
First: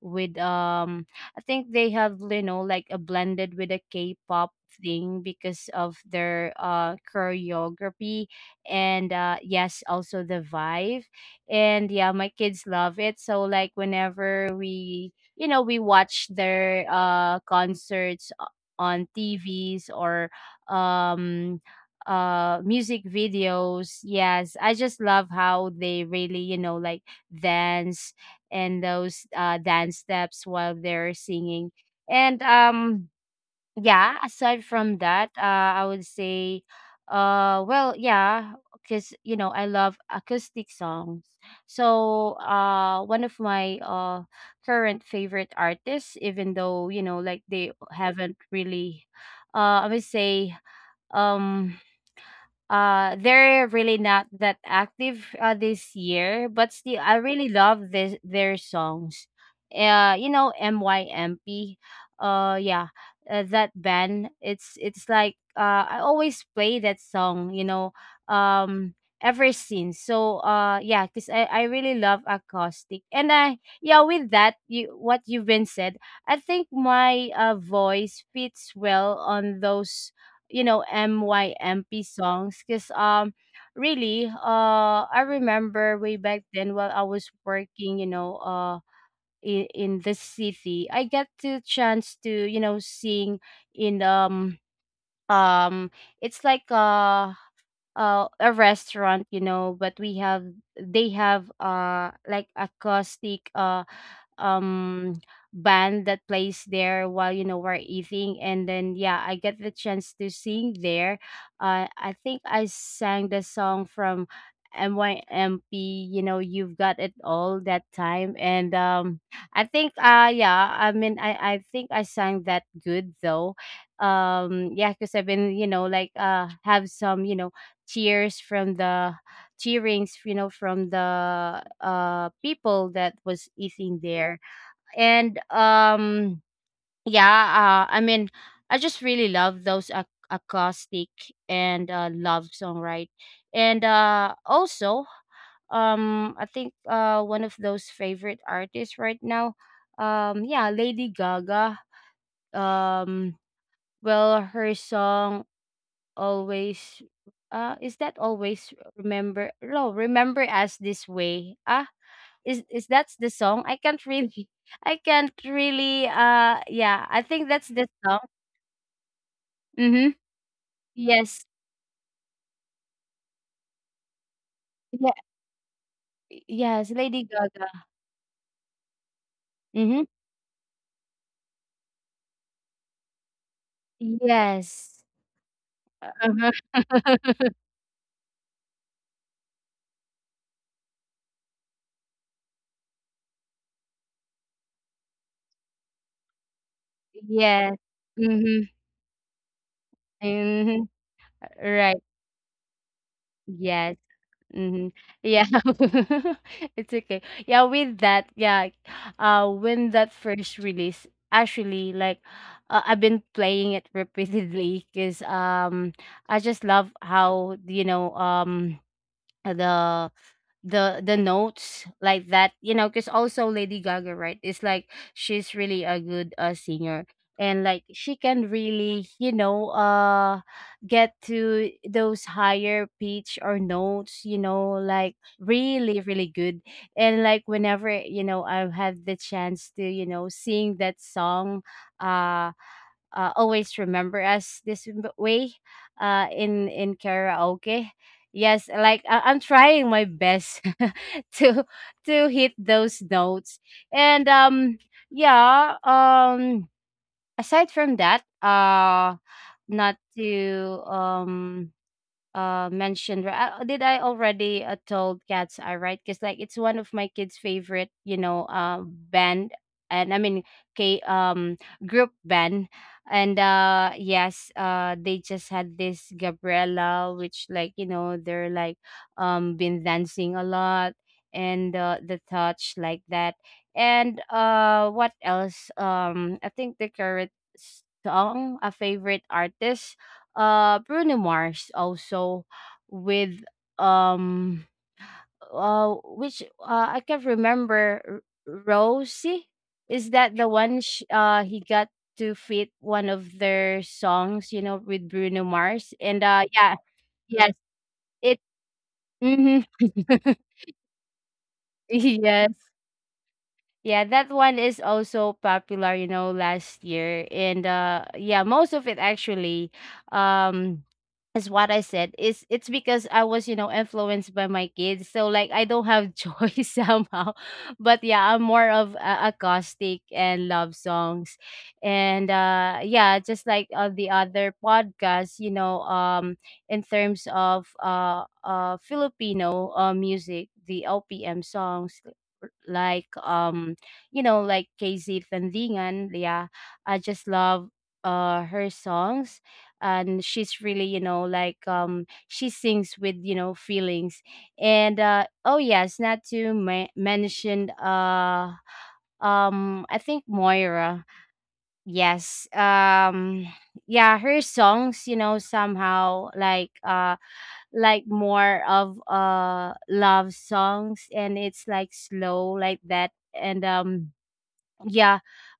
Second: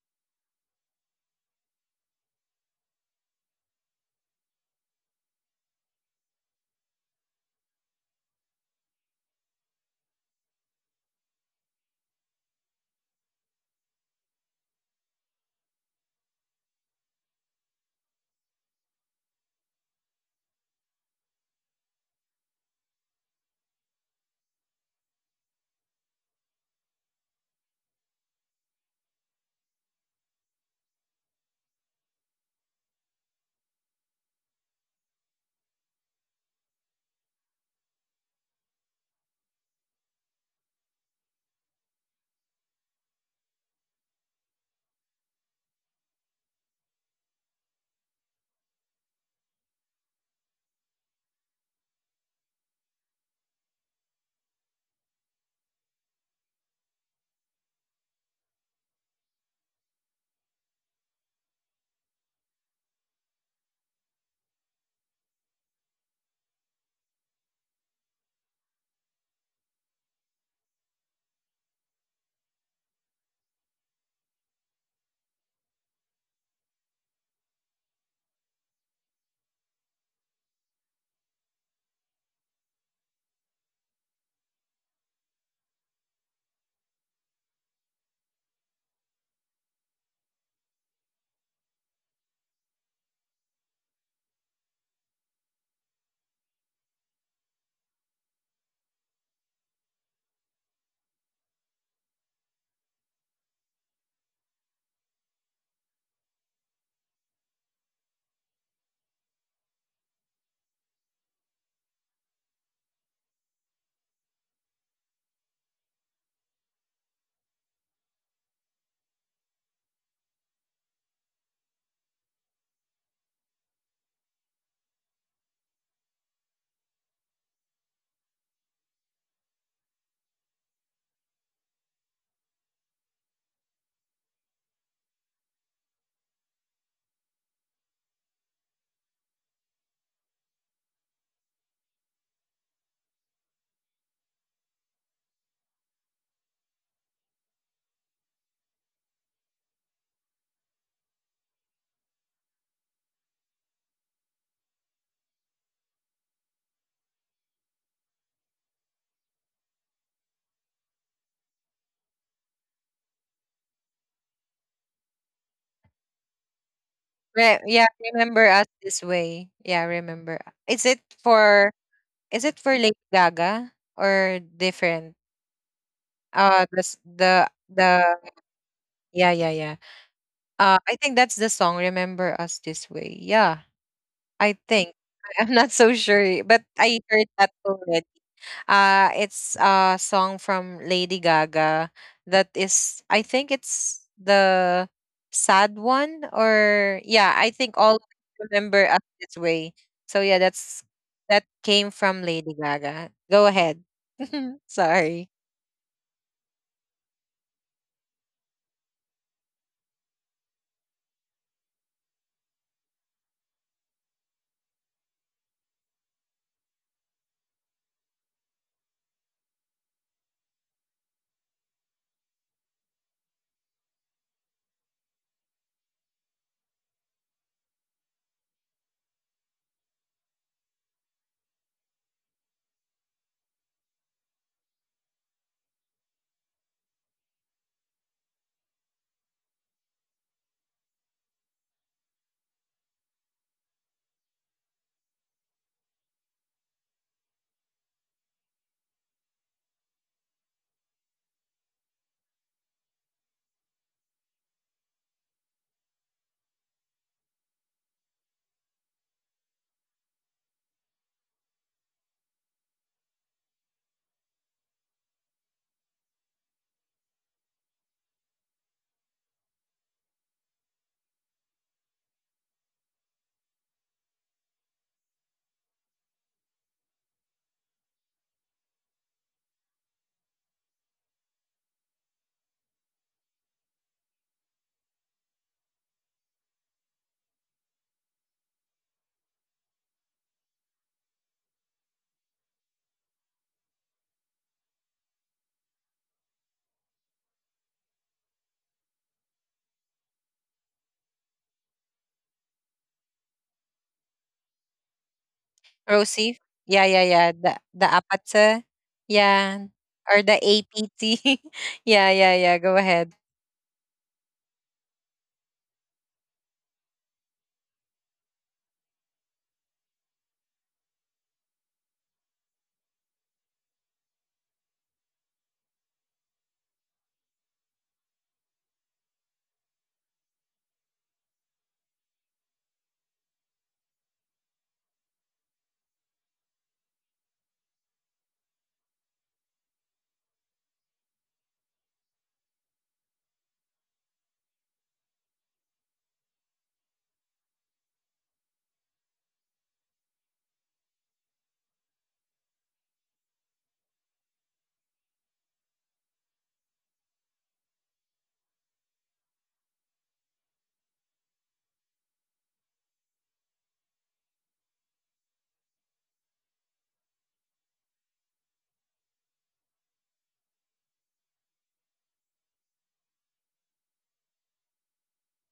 Speaker 2: with, I think they have, you know, like a blended with a k-pop thing, because of their choreography. And yes, also the vibe. And yeah, my kids love it, so like, whenever we, you know, we watch their concerts on TVs or, um music videos, yes, I just love how they really, you know, like, dance. And those dance steps while they're singing. And yeah, aside from that, I would say, well, yeah, because you know I love acoustic songs. So one of my current favorite artists, even though, you know, like, they haven't really, I would say, um they're really not that active this year, but still I really love this their songs, you know, MYMP. Yeah, that band. It's like, I always play that song, you know, um ever since. So yeah, because I really love acoustic. And I yeah, with that, you what you've been said, I think my voice fits well on those, you know, MYMP songs. Because really I remember way back then, while I was working, you know, in the city, I get the chance to, you know, sing in, um it's like a restaurant, you know. But we have, they have, like, acoustic, um band that plays there while, you know, we're eating. And then yeah, I get the chance to sing there. I think I sang the song from MYMP, you know, you've got it all that time. And I think, I think I sang that good though. Yeah, because I've been, you know, like, have some, you know, tears from the cheerings, you know, from the people that was eating there. And yeah, I mean, I just really love those acoustic and, love song, right? And also, I think one of those favorite artists right now, yeah, Lady Gaga. um well, her song, always, is that always remember no Remember Us This Way. Ah, is that's the song. I can't really (laughs) I can't really, yeah, I think that's the
Speaker 1: Yeah,
Speaker 2: song.
Speaker 1: remember us this way.
Speaker 2: Mm-hmm.
Speaker 1: Yeah, remember. Is
Speaker 2: Yes.
Speaker 1: it for is it for Lady Gaga or
Speaker 2: Yeah.
Speaker 1: different?
Speaker 2: Yes,
Speaker 1: The
Speaker 2: Lady
Speaker 1: s-
Speaker 2: Gaga.
Speaker 1: the Yeah, yeah, yeah.
Speaker 2: Mm-hmm.
Speaker 1: I think that's the song. Remember us this way. Yeah. I
Speaker 2: Yes.
Speaker 1: think. I- I'm not so sure,
Speaker 2: Uh-huh.
Speaker 1: eh, but I heard
Speaker 2: (laughs)
Speaker 1: that already. Uh, it's a song from Lady Gaga that is I think it's the sad one or yeah, I
Speaker 2: Yes.
Speaker 1: think all of us
Speaker 2: Mm-hmm.
Speaker 1: remember us this way. So yeah,
Speaker 2: Mm-hmm.
Speaker 1: that's that
Speaker 2: Right.
Speaker 1: came from Lady Gaga. Go ahead.
Speaker 2: Yes.
Speaker 1: (laughs)
Speaker 2: Mhm.
Speaker 1: Sorry.
Speaker 2: Yeah. (laughs) It's okay. Yeah, with that, yeah. When that first release, actually like, I've been playing it (laughs) repeatedly, cuz I just love how, you know, the the notes like that, you know. Because also Lady Gaga, right, is like, she's really a good, singer. And like, she can really, you know, get to those higher pitch or notes, you know, like, really really good. And like, whenever, you know, I've had the chance to, you know, sing that song, uh Always Remember Us This Way, in karaoke. Yes, like, I-, I'm trying my best (laughs) to to hit those notes. And yeah, aside from that, not to, mentioned, right? Did I already, told cats eye, right? Because like, it's one of my kids favorite, you know, band. And I mean, k group band. And yes, they just had this Gabriella, which like, you know, they're like, been dancing a lot. And the touch like that. And what else, I think the current song, a favorite artist, Bruno Mars also, with, um which, I can't remember. Rosie, is that the one he got to fit one of their songs, you know, with Bruno Mars. And
Speaker 1: Rosie.
Speaker 2: yeah.
Speaker 1: Yeah, yeah, yeah.
Speaker 2: Yes.
Speaker 1: The
Speaker 2: It.
Speaker 1: apatse.
Speaker 2: Hmm.
Speaker 1: Yeah.
Speaker 2: (laughs)
Speaker 1: Or the APT. (laughs) Yeah, yeah,
Speaker 2: Yes.
Speaker 1: yeah. Go ahead.
Speaker 2: Yeah, that one is also popular, you know, last year. And yeah, most of it actually, um as what I said, is, it's because I was, you know, influenced by my kids. So like I don't have choice (laughs) somehow. But yeah, I'm more of acoustic and love songs. And yeah, just like the other podcasts, in terms of Filipino music, the OPM songs like like KZ Tandingan, yeah. I just love her songs, and she's really she sings with feelings. And oh yes, not to mention I think Moira. Yes. Yeah, her songs, somehow like more of love songs, and it's like slow like that. And Yeah.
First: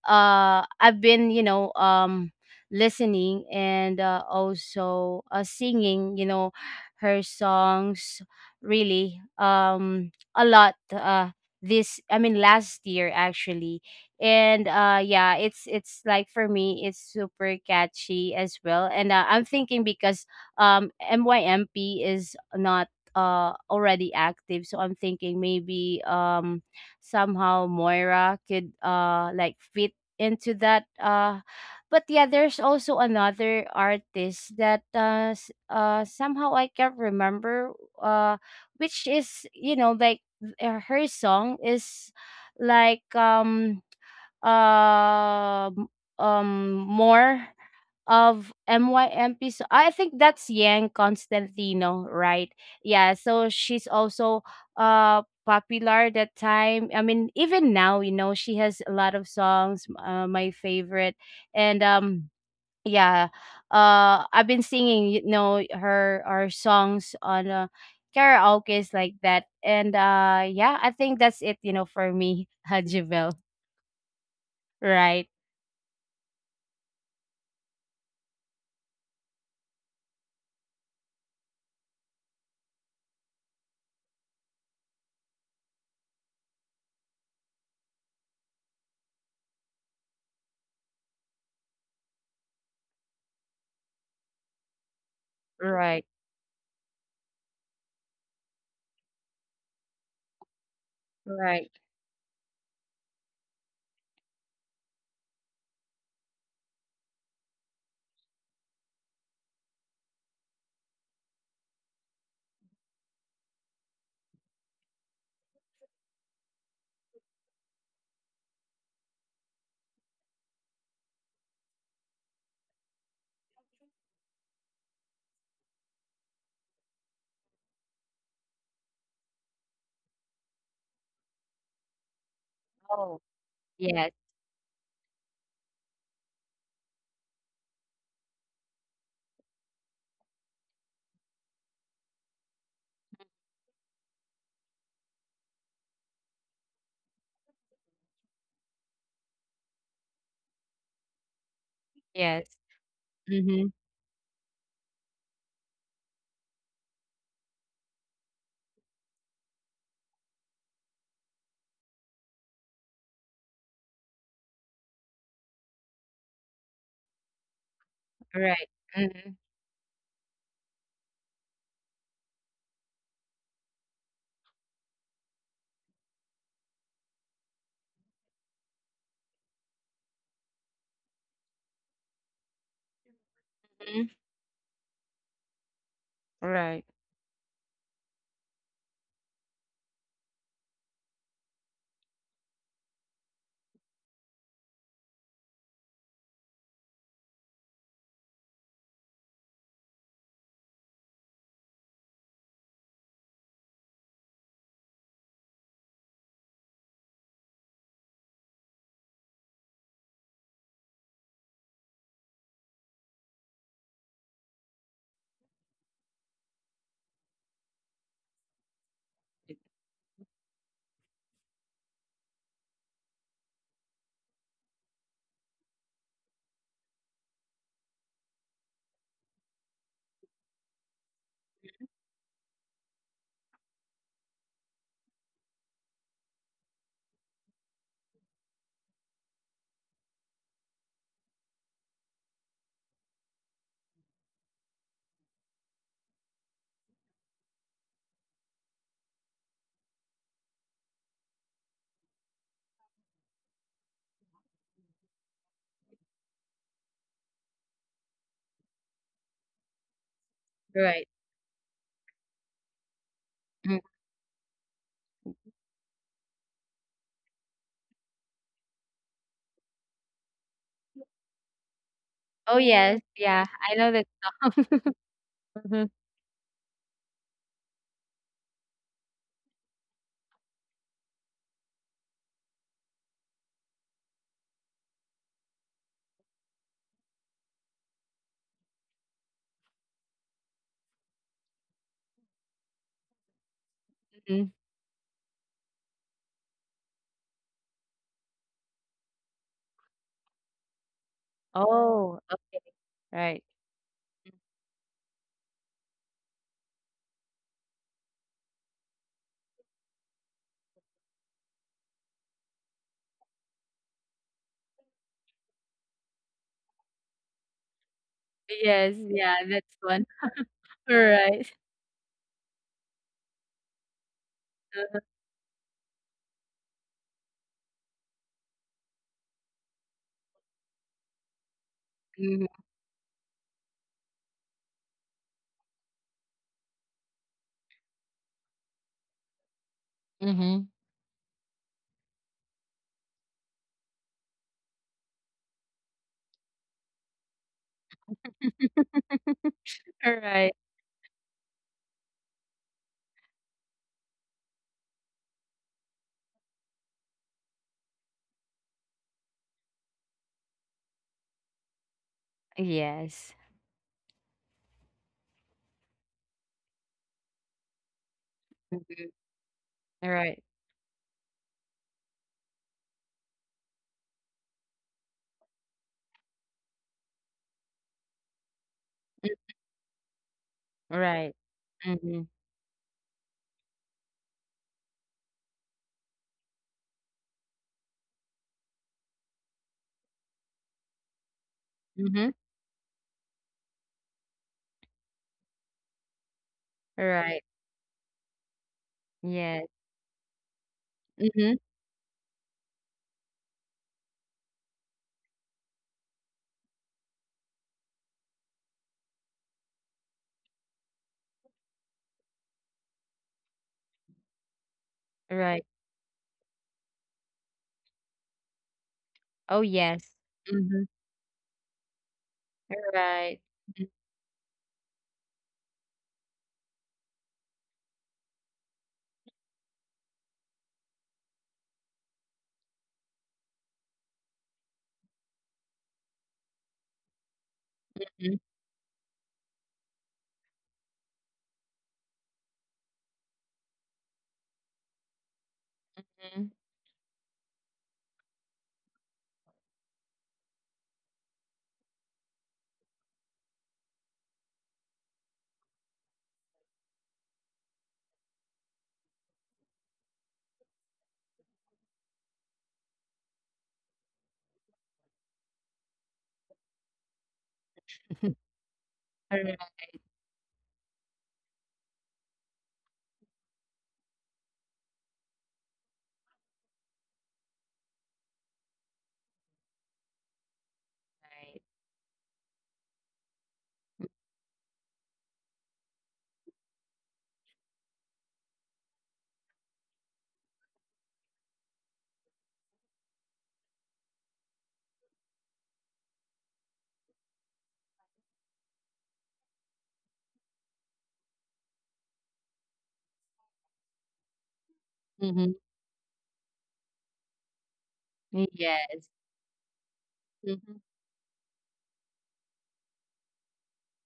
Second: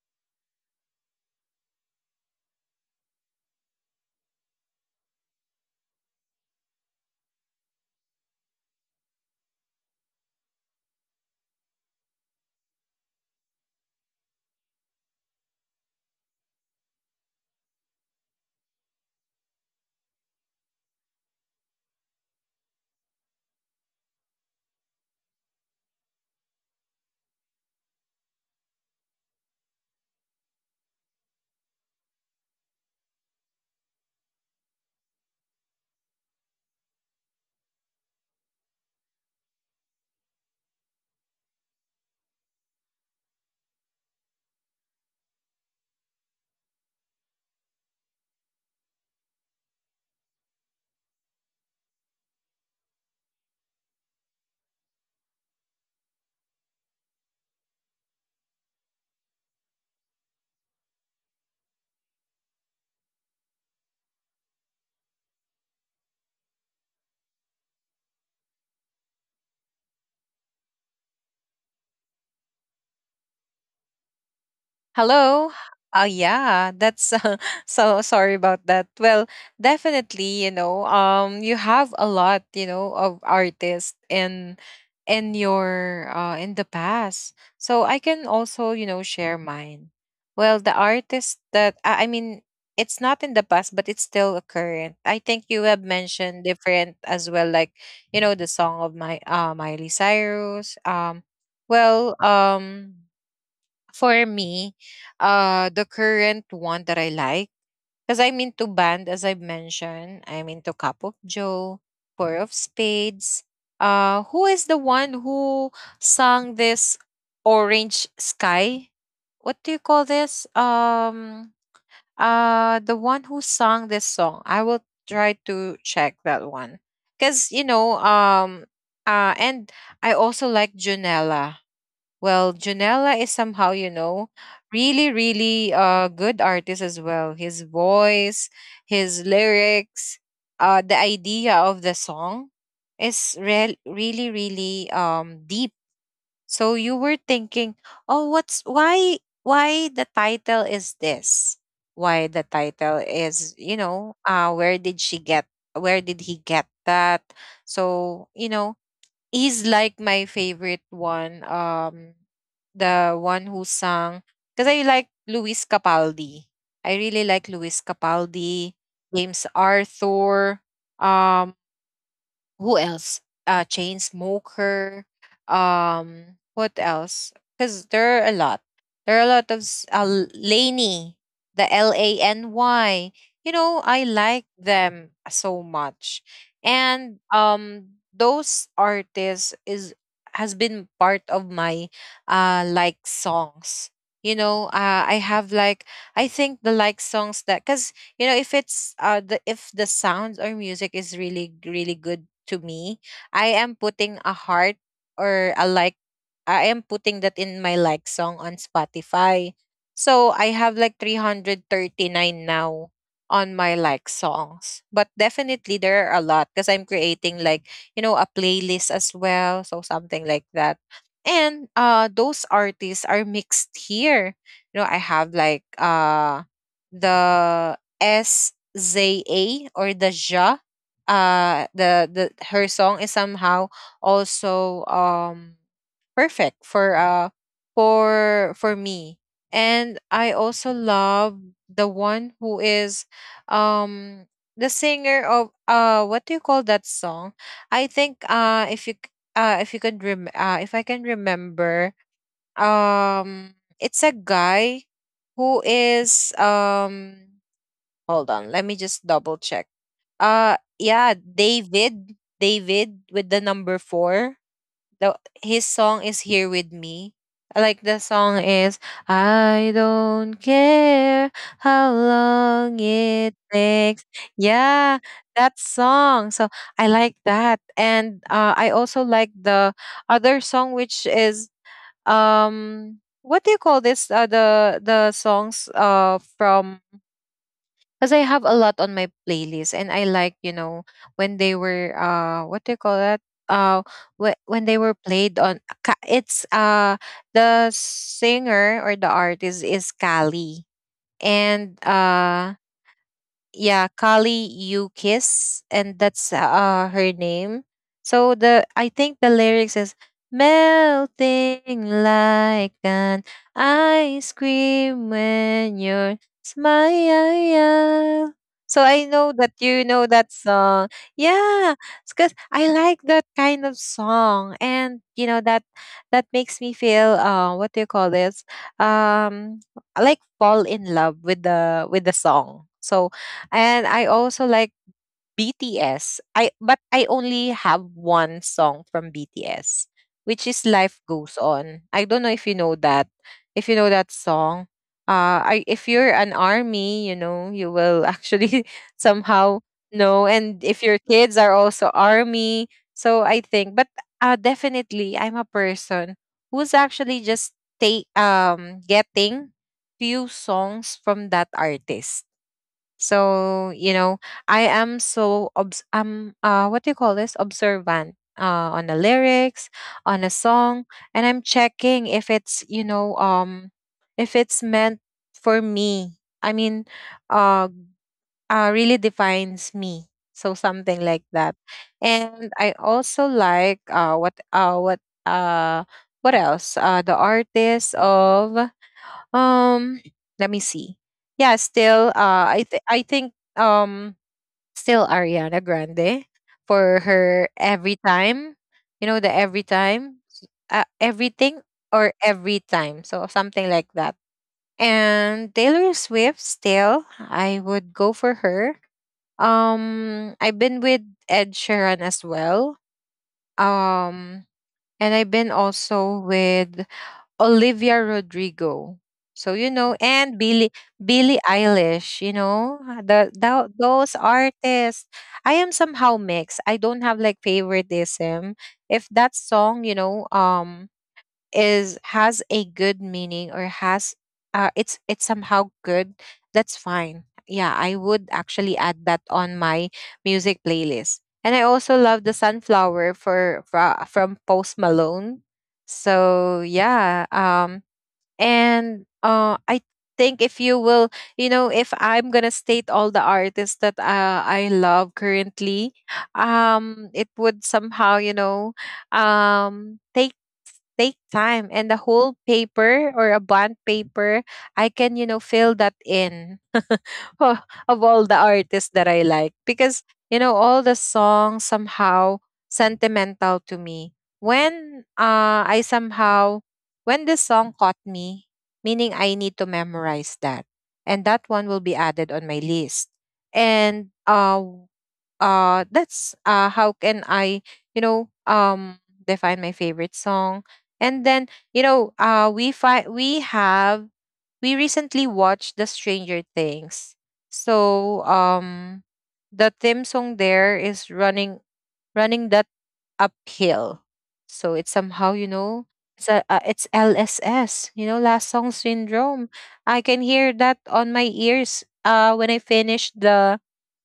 Speaker 2: I've been listening and also singing, her songs, really a lot, this, I mean last year, actually. And yeah, it's like for me it's super catchy as well. And I'm thinking, because MYMP is not already active, so I'm thinking maybe somehow Moira could like fit into that but yeah there's also another artist that somehow I can't remember. uh which is, like her song is like um uh, m- more of MYMP. So I think that's Yang Constantino, right? Yeah, so she's also popular that time. I mean, even now, you know, she has a lot of songs, my favorite. And yeah, I've been singing, you know, her songs on karaoke's like that. And yeah, I think that's it, you know, for me, (laughs) Hajibel, right?
Speaker 1: Hello. Yeah, that's (laughs) so sorry about that. Well, definitely, you know, you have a lot, you know, of artists in your in the past. So I can also, you know, share mine. Well, the artist that I mean, it's not in the past, but it's still a current. I think you have
Speaker 2: Right,
Speaker 1: mentioned different as well, like you know, the song of my Miley Cyrus.
Speaker 2: right.
Speaker 1: Well, um, for me, the current one that I like, because I'm into band, as I mentioned, I'm into Cup of Joe, Four of Spades. Who is the one who sang this Orange Sky? What do you call this? The one who sang this song. I will try to check that one, because you know, and I also like Junella. Well,
Speaker 2: Oh,
Speaker 1: Janela is somehow, you
Speaker 2: yes,
Speaker 1: know, really, really good artist as well. His voice, his lyrics, the idea of the song is really, really deep. So you were thinking, oh what's why the title is this? Why the
Speaker 2: yes.
Speaker 1: title is,
Speaker 2: Mhm.
Speaker 1: you know, where did she get, where did he get that? So, you know, is like my favorite one. The one who sang because I like Luis Capaldi. I really like Luis Capaldi,
Speaker 2: Right.
Speaker 1: James Arthur. Um, who else? Chain smoker. What else? Because there are a lot. There are a lot of Laney, the LANY. You know, I
Speaker 2: Mhm.
Speaker 1: like them so much,
Speaker 2: Right.
Speaker 1: and those artists is has been part of my like songs. I have like I think the like songs that because you know if it's the if the sounds or music is really good to me, I am putting a heart or a like. I am putting that in my like song on Spotify, so I have like 339 now on my like songs. But definitely there are a lot because I'm creating like, you know, a playlist as well. So something like that. And those artists are mixed here. You know, I have like the S Z A or the Ja. The her song is somehow also perfect for for me. And I also love the one who is, um, the singer of, uh, what do you call that song? I think if you could rem if I can remember, um, it's a guy who is, um... Hold on, let me just double check.
Speaker 2: Right.
Speaker 1: Yeah, David with the number
Speaker 2: Mm.
Speaker 1: 4. The, his song is Here With Me. I like the song is I don't care how
Speaker 2: Oh,
Speaker 1: long
Speaker 2: yes.
Speaker 1: it
Speaker 2: Yeah, I know
Speaker 1: takes.
Speaker 2: that.
Speaker 1: Yeah, that
Speaker 2: Mhm.
Speaker 1: song. So I like that. And I also like the other song, which is, um, what do you call this, the songs from, because I have a lot on my playlist, and I like, you know, when they were, uh, what do you call that, uh,
Speaker 2: Mhm.
Speaker 1: when they were played on... It's the singer or the artist is Kali, and
Speaker 2: Oh,
Speaker 1: uh,
Speaker 2: okay. Right.
Speaker 1: yeah, Kali Yukis, and that's her name. So the, I think the lyrics is melting like an ice cream when you're smile. So I
Speaker 2: Yes.
Speaker 1: know
Speaker 2: Yeah,
Speaker 1: that you
Speaker 2: that's
Speaker 1: know
Speaker 2: one.
Speaker 1: that song.
Speaker 2: All right.
Speaker 1: Yeah, because I like that kind of song, and you know that that makes me feel, uh, what do you call this, um, I like fall in love with the
Speaker 2: Mhm.
Speaker 1: song. So and I also like BTS. I, but I only have one song from BTS, which
Speaker 2: Mm-hmm.
Speaker 1: is Life Goes On. I don't know if you know that. If you know that song. I if you're an army, you know, you will actually (laughs) somehow
Speaker 2: All
Speaker 1: know.
Speaker 2: right.
Speaker 1: And if your kids are also army. So I think, but definitely I'm a person who's actually just take, um, getting few songs from that artist.
Speaker 2: Yes.
Speaker 1: So, you know, I am so obs I'm, uh, what do you call this? Observant on
Speaker 2: Mhm.
Speaker 1: the lyrics,
Speaker 2: All
Speaker 1: on a
Speaker 2: right.
Speaker 1: song, and I'm checking if it's, you know, um, if it's meant for me. I mean, uh uh, really
Speaker 2: Mm.
Speaker 1: defines me. So something
Speaker 2: Right.
Speaker 1: like that.
Speaker 2: Mhm.
Speaker 1: And I also like, uh what else? The artist of, um, let me see. Yeah, still.
Speaker 2: Mhm.
Speaker 1: I think, um, still Ariana Grande
Speaker 2: All
Speaker 1: for
Speaker 2: right.
Speaker 1: her every time. You know the
Speaker 2: Yes.
Speaker 1: every time,
Speaker 2: Mhm.
Speaker 1: everything or every time. So something like that. And Taylor Swift still. I would go for her. I've been with Ed Sheeran as well. Um, and I've
Speaker 2: All
Speaker 1: been
Speaker 2: right.
Speaker 1: also with Olivia Rodrigo. So
Speaker 2: Oh,
Speaker 1: you know,
Speaker 2: yes.
Speaker 1: and Billy
Speaker 2: Mhm.
Speaker 1: Billie Eilish, you know,
Speaker 2: All
Speaker 1: the,
Speaker 2: right.
Speaker 1: the those artists. I am somehow mixed. I don't have like favoritism. If that song, you know, um, is has a good meaning or has, it's somehow good, that's fine. Yeah, I would actually add that on my music playlist. And I also love the Sunflower from Post Malone.
Speaker 2: Mhm.
Speaker 1: So yeah, um, and I think if you will, you know, if I'm gonna state all the artists that, I love currently, um, it would somehow, you know, um, take time and a whole paper or a bond paper I can, you know, fill that in (laughs) of all the artists that I like.
Speaker 2: All
Speaker 1: Because, you know, all the songs somehow sentimental to me when, I somehow when this song caught me, meaning I need to memorize that, and that
Speaker 2: right.
Speaker 1: one will be added on my list. And uh, that's how can I, you know, um, define my favorite song. And then, you know, we have, we recently watched the Stranger Things. So, um, the theme song there is Running, Running That Uphill. So it's somehow, you
Speaker 2: Mhm.
Speaker 1: know, it's a, it's LSS, you know, last song
Speaker 2: Yes.
Speaker 1: syndrome. I can hear
Speaker 2: Mhm.
Speaker 1: that on my ears when I finish the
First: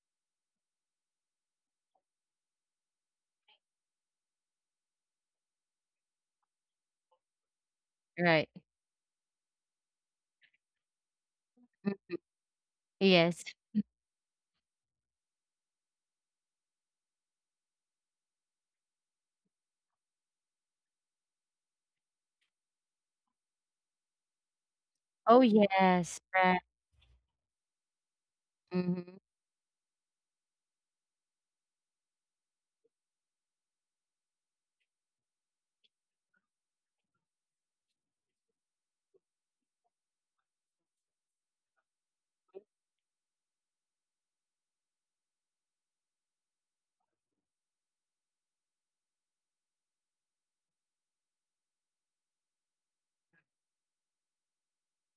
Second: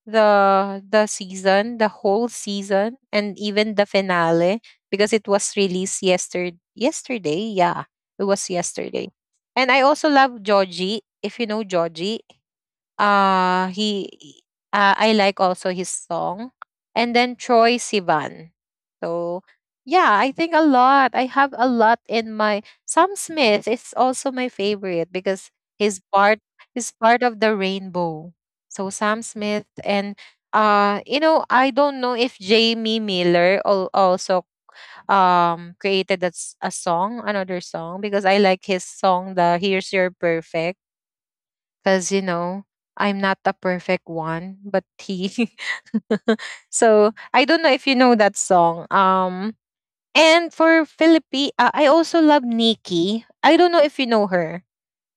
Speaker 1: the season, the whole season, and even the finale, because it was released yesterday. Yeah, it was
Speaker 2: Right.
Speaker 1: yesterday. And I also love Georgie. If you know
Speaker 2: Mm.
Speaker 1: Georgie,
Speaker 2: Yes.
Speaker 1: he, I like also his song. And then Troy Sivan. So yeah, I think a lot. I have a lot in my... Sam Smith is also my favorite because
Speaker 2: Oh,
Speaker 1: he's
Speaker 2: yes.
Speaker 1: part
Speaker 2: Right.
Speaker 1: he's part of the rainbow. So Sam
Speaker 2: Mhm.
Speaker 1: Smith and, you know, I don't know if Jamie Miller also, um, created a, a song, another song, because I like his song, the Here's Your Perfect. Because, you know, I'm not the perfect one, but he. (laughs) So I don't know if you know that song. And for Philippi, I also love Nikki. I don't know if you know her.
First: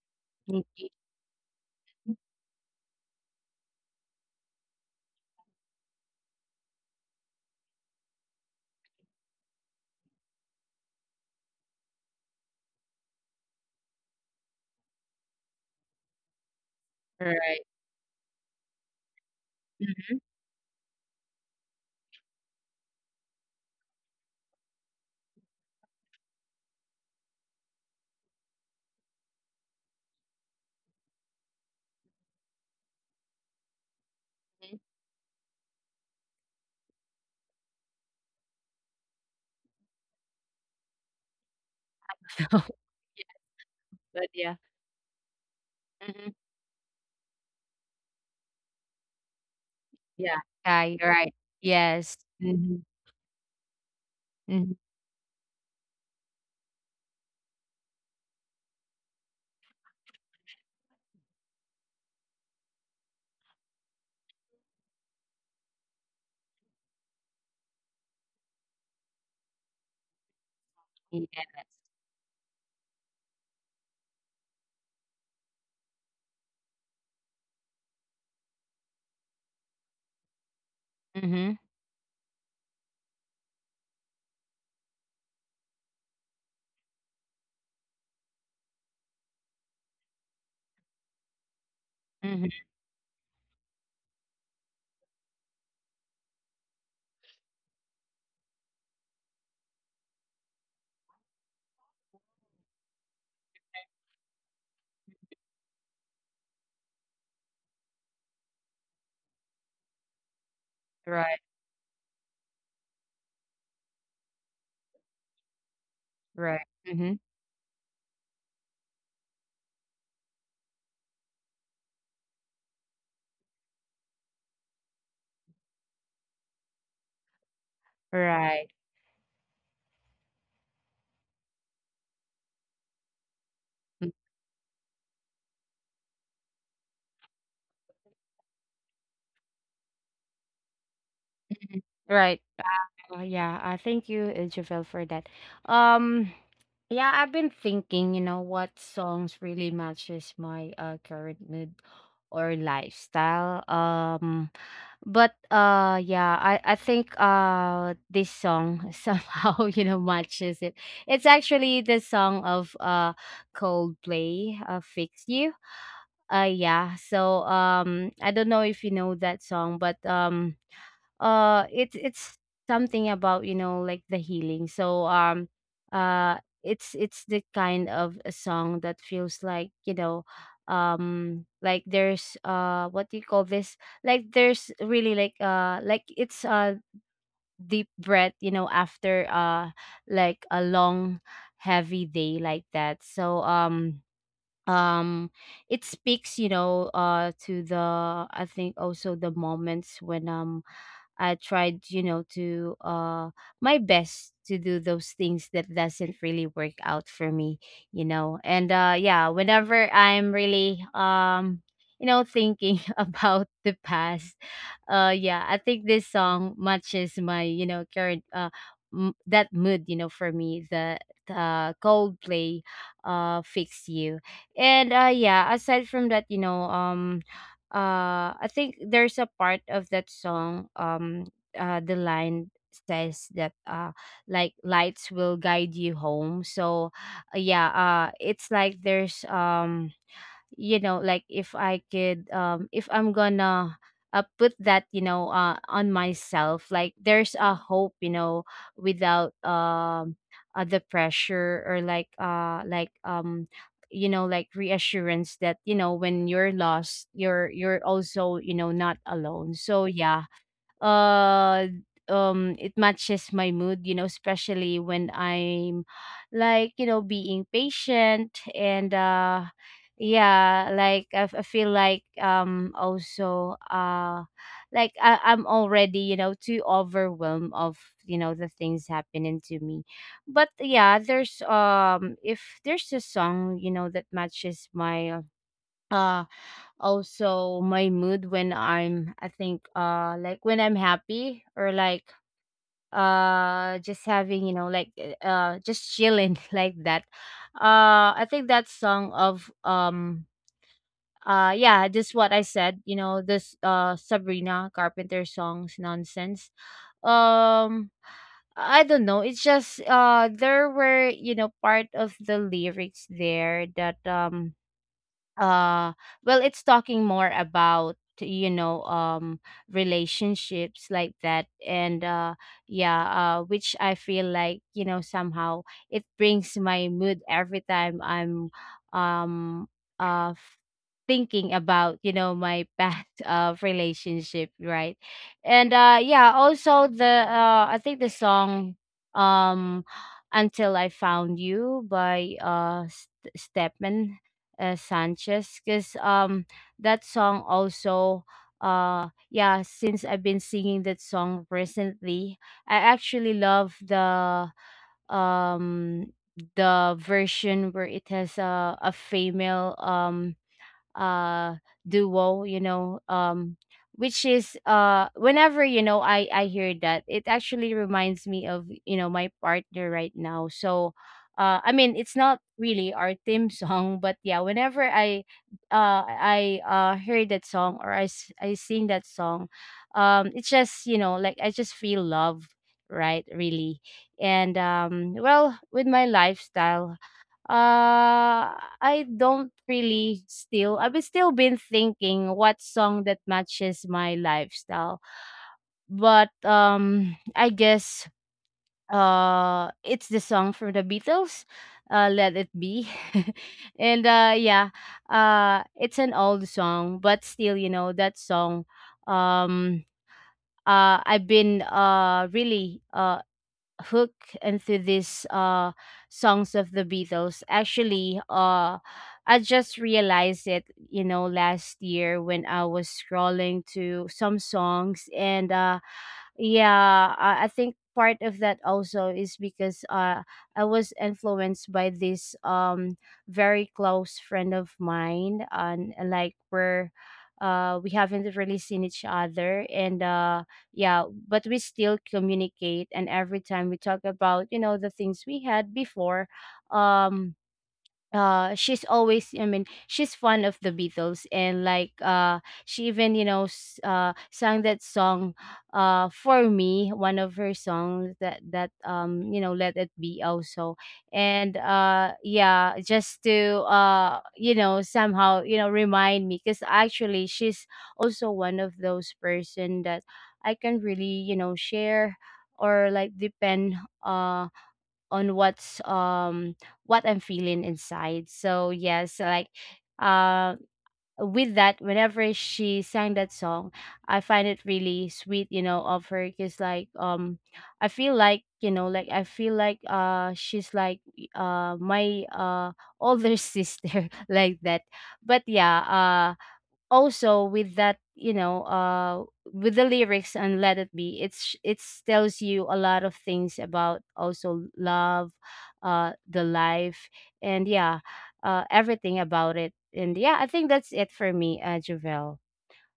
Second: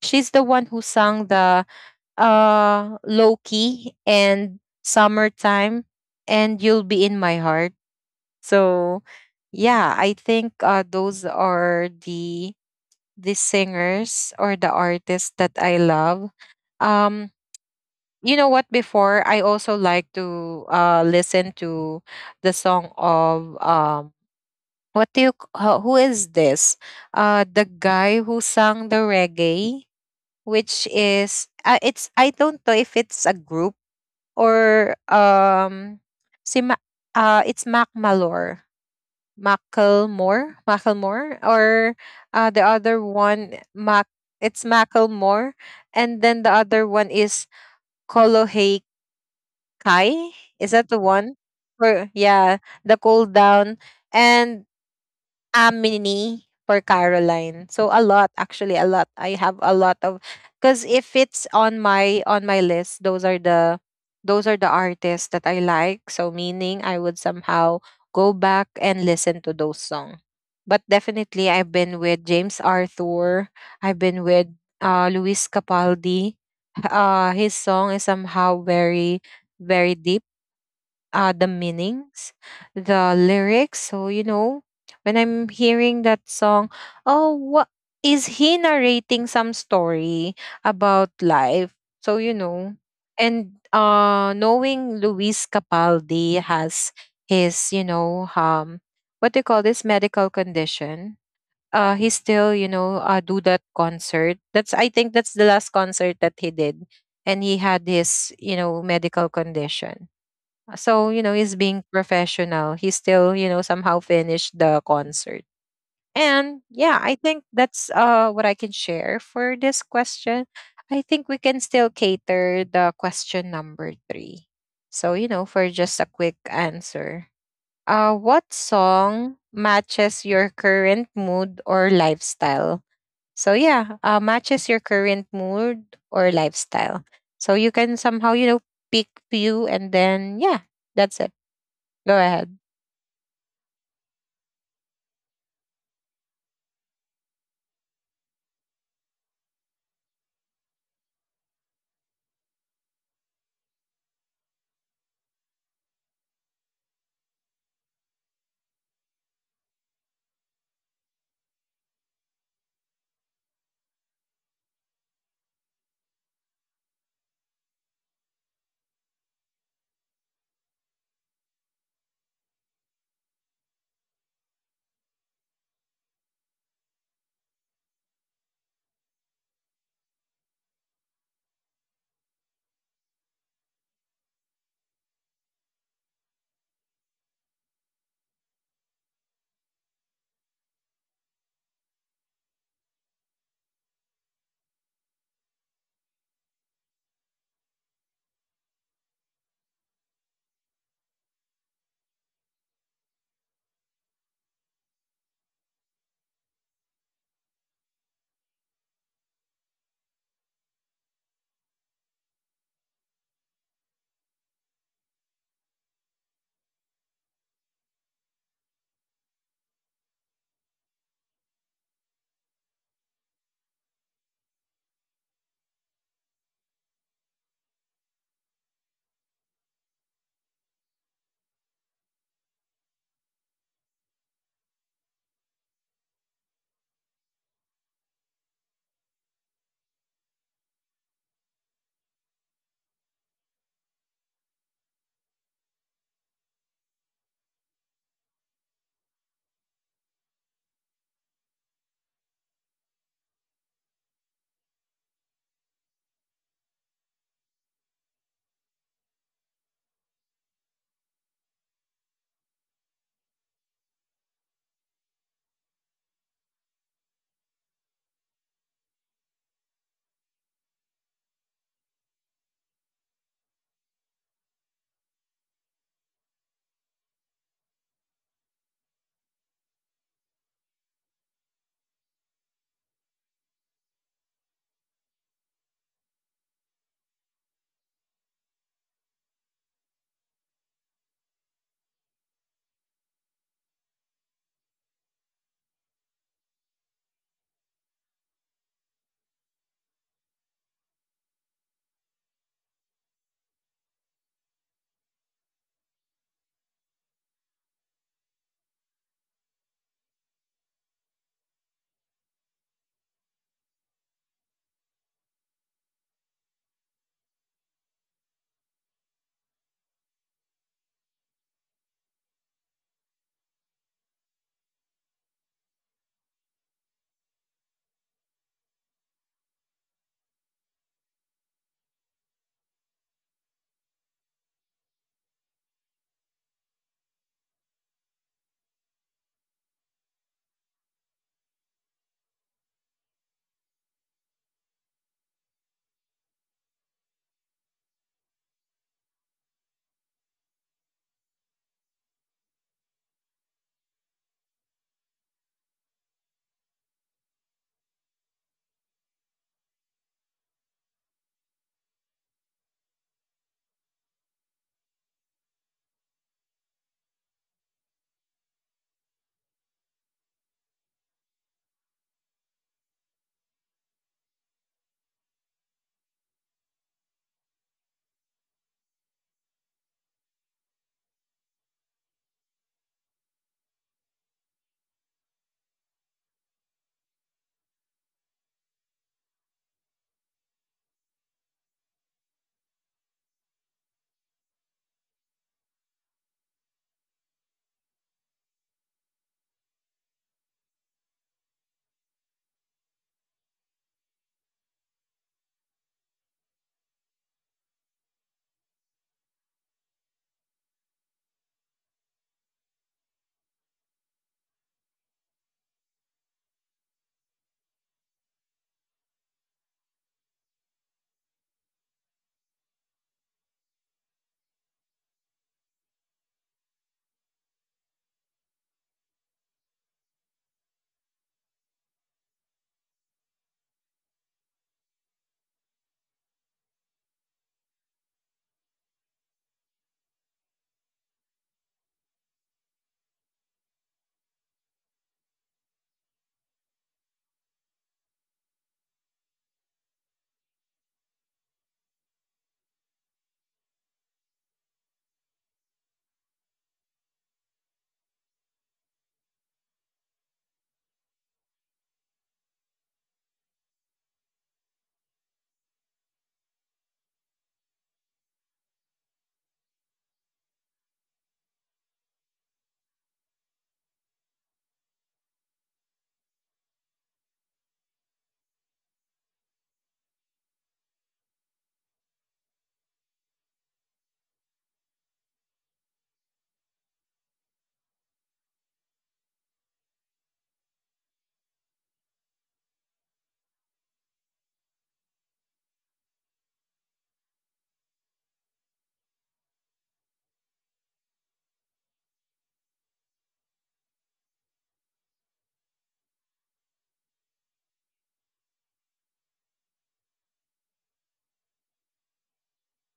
Speaker 1: She's the
Speaker 2: Mm.
Speaker 1: one who sang the, uh, Loki and Summertime and You'll Be in My Heart. So yeah, I think, those are the singers or the artists that I love. Um,
Speaker 2: Right.
Speaker 1: you know what, before I also like to, uh, listen to the song of, um, what do you who is this, uh, the guy who sang the reggae, which is, it's, I don't know if it's a group or, um, si Ma- it's Macklemore. Or
Speaker 2: (laughs)
Speaker 1: the
Speaker 2: No.
Speaker 1: other one, Mac...
Speaker 2: But
Speaker 1: It's
Speaker 2: yeah.
Speaker 1: Macklemore. And then
Speaker 2: Mhm.
Speaker 1: the other one is Kolo Hey Kai?
Speaker 2: Yeah.
Speaker 1: Is that
Speaker 2: Yeah,
Speaker 1: the
Speaker 2: you're
Speaker 1: one?
Speaker 2: right.
Speaker 1: For
Speaker 2: Yes.
Speaker 1: yeah,
Speaker 2: Mm-hmm.
Speaker 1: the Cool Down and
Speaker 2: Mm-hmm.
Speaker 1: Amini for Caroline. So a lot, actually, a lot. I have a lot of, because if it's on my list, those are the artists that I like. So meaning I would somehow go back and listen to those songs. But definitely,
Speaker 2: Yeah.
Speaker 1: I've been with James Arthur. I've been with, Luis Capaldi. His song is somehow very deep, the
Speaker 2: Mm-hmm.
Speaker 1: meanings, the lyrics. So, you know, when I'm hearing that song, oh, what is he narrating some story about life? So, you
Speaker 2: Mm-hmm.
Speaker 1: know, and, knowing Luis Capaldi has his, you know, what do you call this medical condition? He still, you know, do that concert. That's I think that's the last concert that he did, and he had his, you know, medical condition, uh. So, you know,
Speaker 2: Right.
Speaker 1: he's being professional. He still, you know, somehow finished the concert. And
Speaker 2: Right.
Speaker 1: yeah, I
Speaker 2: Mm-hmm.
Speaker 1: think that's what I can share for this question. I think we can still cater the question number 3. So, you know, for just a quick answer. What
Speaker 2: Right.
Speaker 1: song matches your current mood or lifestyle? So, yeah, uh, matches your current mood or lifestyle. So, you can somehow, you know, pick few, and then yeah, that's it.
Speaker 2: Mm-hmm.
Speaker 1: Go
Speaker 2: Right.
Speaker 1: ahead.
Speaker 2: Oh yeah, thank you, Javel, for that. Um, yeah, I've been thinking, you know, what songs really matches my current mood or lifestyle. But yeah, I think this song (laughs) somehow, you know, matches it. It's actually the song of Coldplay, "Fix You." Yeah. So I don't know if you know that song, but it's something about, you know, like the healing. So uh it's the kind of a song that feels like, you know, like there's what do you call this, like there's really like it's a deep breath, you know, after like a long heavy day like that. So um it speaks, you know, to the, I think, also the moments when I tried, you know, to my best to do those things that doesn't really work out for me, you know. And yeah, whenever I'm really you know, thinking (laughs) about the past, yeah, I think this song matches my, you know, current that mood, you know, for me, the Coldplay Fix You. And yeah, aside from that, you know, I think there's a part of that song, the line says that like lights will guide you home. So yeah, it's like there's you know, like if I could, if I'm gonna put that, you know, on myself, like there's a hope, you know, without the pressure, or like you know, like reassurance that, you know, when you're lost, you're also, you know, not alone. So yeah, uh it matches my mood, you know, especially when I'm like, you know, being patient. And yeah, like I feel like also like I'm already, you know, too overwhelmed of, you know, the things happening to me. But yeah, there's if there's a song, you know, that matches my uh also my mood when I'm, I think like when I'm happy or like just having, you know, like just chilling (laughs) like that. I think that song of yeah, just what I said, you know, this Sabrina Carpenter song's nonsense. um I don't know, it's just there were, you know, part of the lyrics there that uh well, it's talking more about, you know, relationships like that. And yeah, which I feel like, you know, somehow it brings my mood every time I'm um uh f- thinking about, you know, my past (laughs) relationship, right? And yeah, also the, I think the song, um until I found you, by Stepman, Sanchez, because that song also, yeah, since I've been singing that song recently, I actually love um the version where it has a female uh duo, you know, which is whenever, you know, I hear that, it actually reminds me of, you know, my partner right now. So I mean, it's not really our theme (laughs) song, but yeah, whenever I hear that song, or I sing that song, it's just, you know, like I just feel love, right, really. And well, with my lifestyle, I don't really still, I've still been thinking what song that matches my lifestyle. But I guess it's the song for the Beatles, Let It Be. (laughs) and yeah, it's an old song, but still, you know, that song, um I've been really hook and to these songs of the Beatles. Actually, I just realized it, you know, last year when I was scrolling to some songs. And yeah, I think part of that also is because I was influenced by this very close friend of mine. And like we're we haven't really seen each other. And yeah, but we still communicate, and every time we talk about, you know, the things we had before, um she's always, I mean she's fond of the Beatles. And like she even, you know, sang that song for me, one of her songs that that, you know, Let It Be also. And yeah, just to you know, somehow, you know, remind me, because actually she's also one of those person that I can really, you know, share or like depend uh, on what's what I'm feeling inside. So yes, like uh with that, whenever she sang that song, I find it really sweet, you know, of her, because like I feel like, you know, like I feel like she's like my older (laughs) sister like that. But yeah, also with that, you know, with the lyrics and Let It Be, it's tells you a lot of things about also love, the life, and yeah, everything about it. And yeah, I think that's it for me, Javel,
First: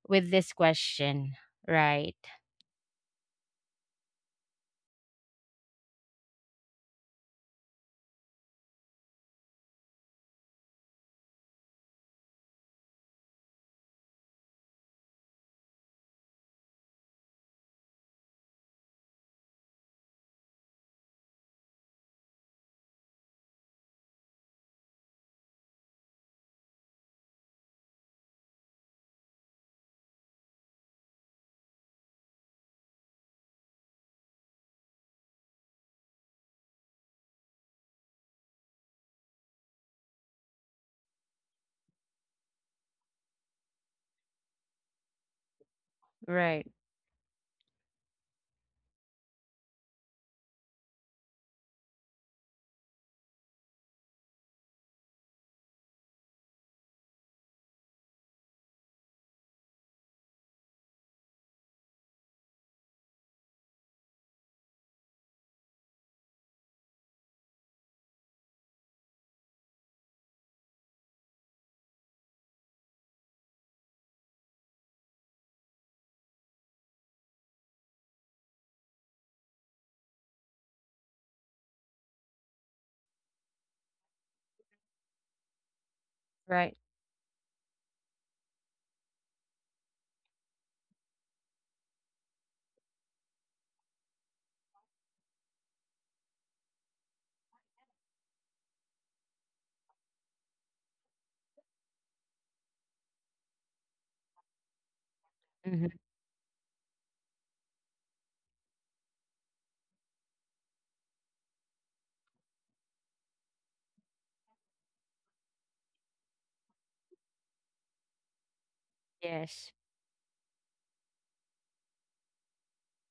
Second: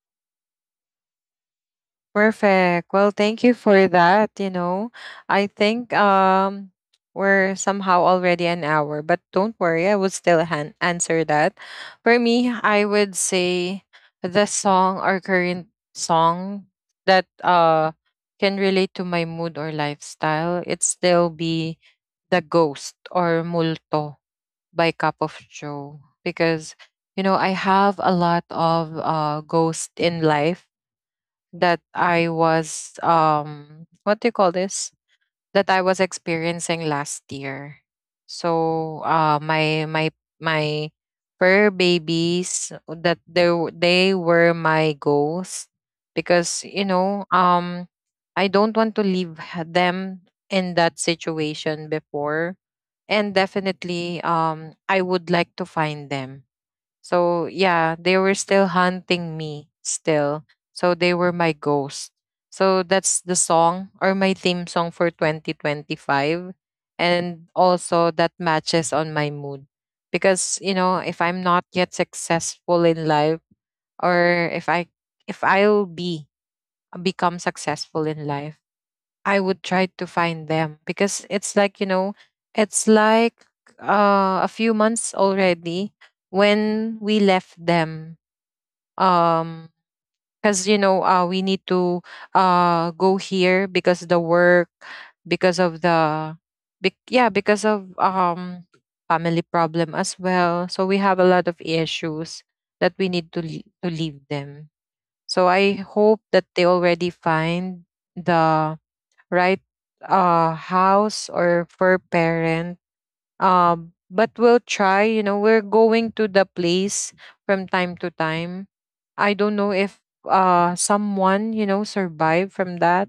Speaker 2: with this question. Right,
Speaker 1: Perfect. Well, thank you for that. You know, I think, um, we're somehow already an hour, but don't worry, I would still answer that. For me, I would say the song or current song that, can relate to my mood or lifestyle, it still be The Ghost or Multo by Cup of Joe. Because, you know, I have a lot of, uh, ghosts in life that I was, um, what do you call this? That I was experiencing last year. So, uh, my my fur babies, that they they were my goals
Speaker 2: right,
Speaker 1: because, you know, um, I don't want to leave them in that situation before. And definitely, um, I would like to find them. So yeah, they were still hunting me still. So they were my ghost. So that's the song or my theme song for 2025, and also that matches on my mood. Because, you know, if I'm not yet successful in life, or if I, if I'll be become successful in life, I would try to find them. Because it's like, you know, it's like, a few months already
Speaker 2: right.
Speaker 1: when we left them. Um, because, you know, we need to, uh, go here because the work, because of the, yeah, because of, um, family problem as well. So we have a lot of issues that we need to to leave them. So I
Speaker 2: Hmm.
Speaker 1: hope that they already find the right, uh, house or for parent. Um, but we'll try, you know, we're going to the place from time to time. I don't
Speaker 2: Yes.
Speaker 1: know if, uh, someone, you know, survived from that,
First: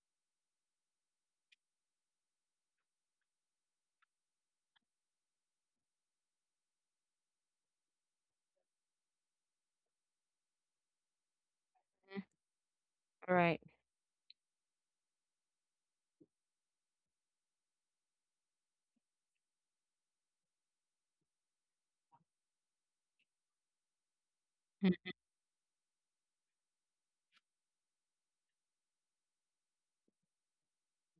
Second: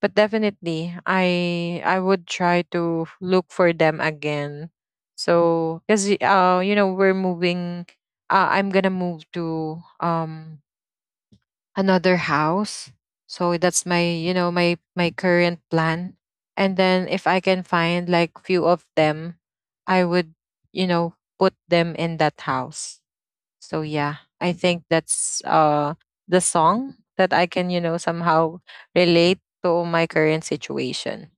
Speaker 1: but definitely, I, would try to look for them again. So because, uh, you know, we're moving, I'm gonna move to, um, another
Speaker 2: Mhm.
Speaker 1: house. So
Speaker 2: Right.
Speaker 1: that's my, you know, my current plan. And then if I can find like few of them, I would, you know, put them in that house. So yeah, I think that's the song that I can, you know, somehow relate to my current situation.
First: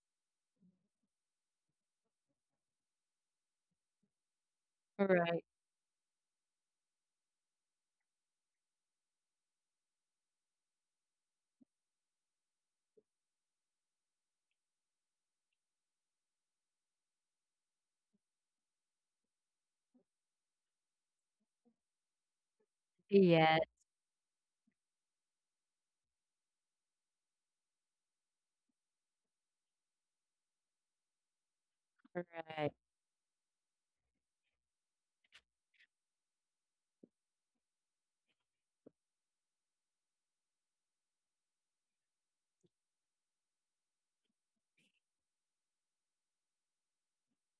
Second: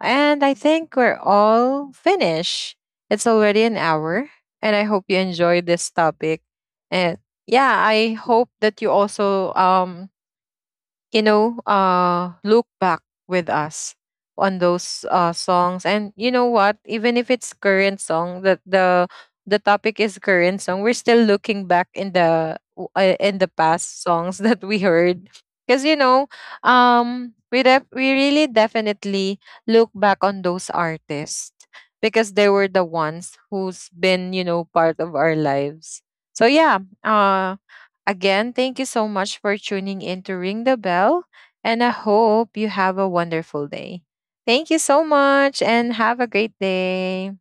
Speaker 1: And I think we're all finished. It's already an hour, and I hope
Speaker 2: Mhm.
Speaker 1: you
Speaker 2: Right.
Speaker 1: enjoyed this topic. And yeah, I hope that you also, um, you know, look back with us on those, songs. And you know what? Even if it's current song, that the topic is current song, we're still looking back in the in
Speaker 2: Yes.
Speaker 1: the past songs (laughs) that we heard. Because you know, we we really definitely look back on those artists because they
Speaker 2: Right.
Speaker 1: were the ones who's been, you know, part of our lives. So yeah, again, thank you so much for tuning in to Ring the Bell, and I hope you have a wonderful day. Thank you so much and have a great day.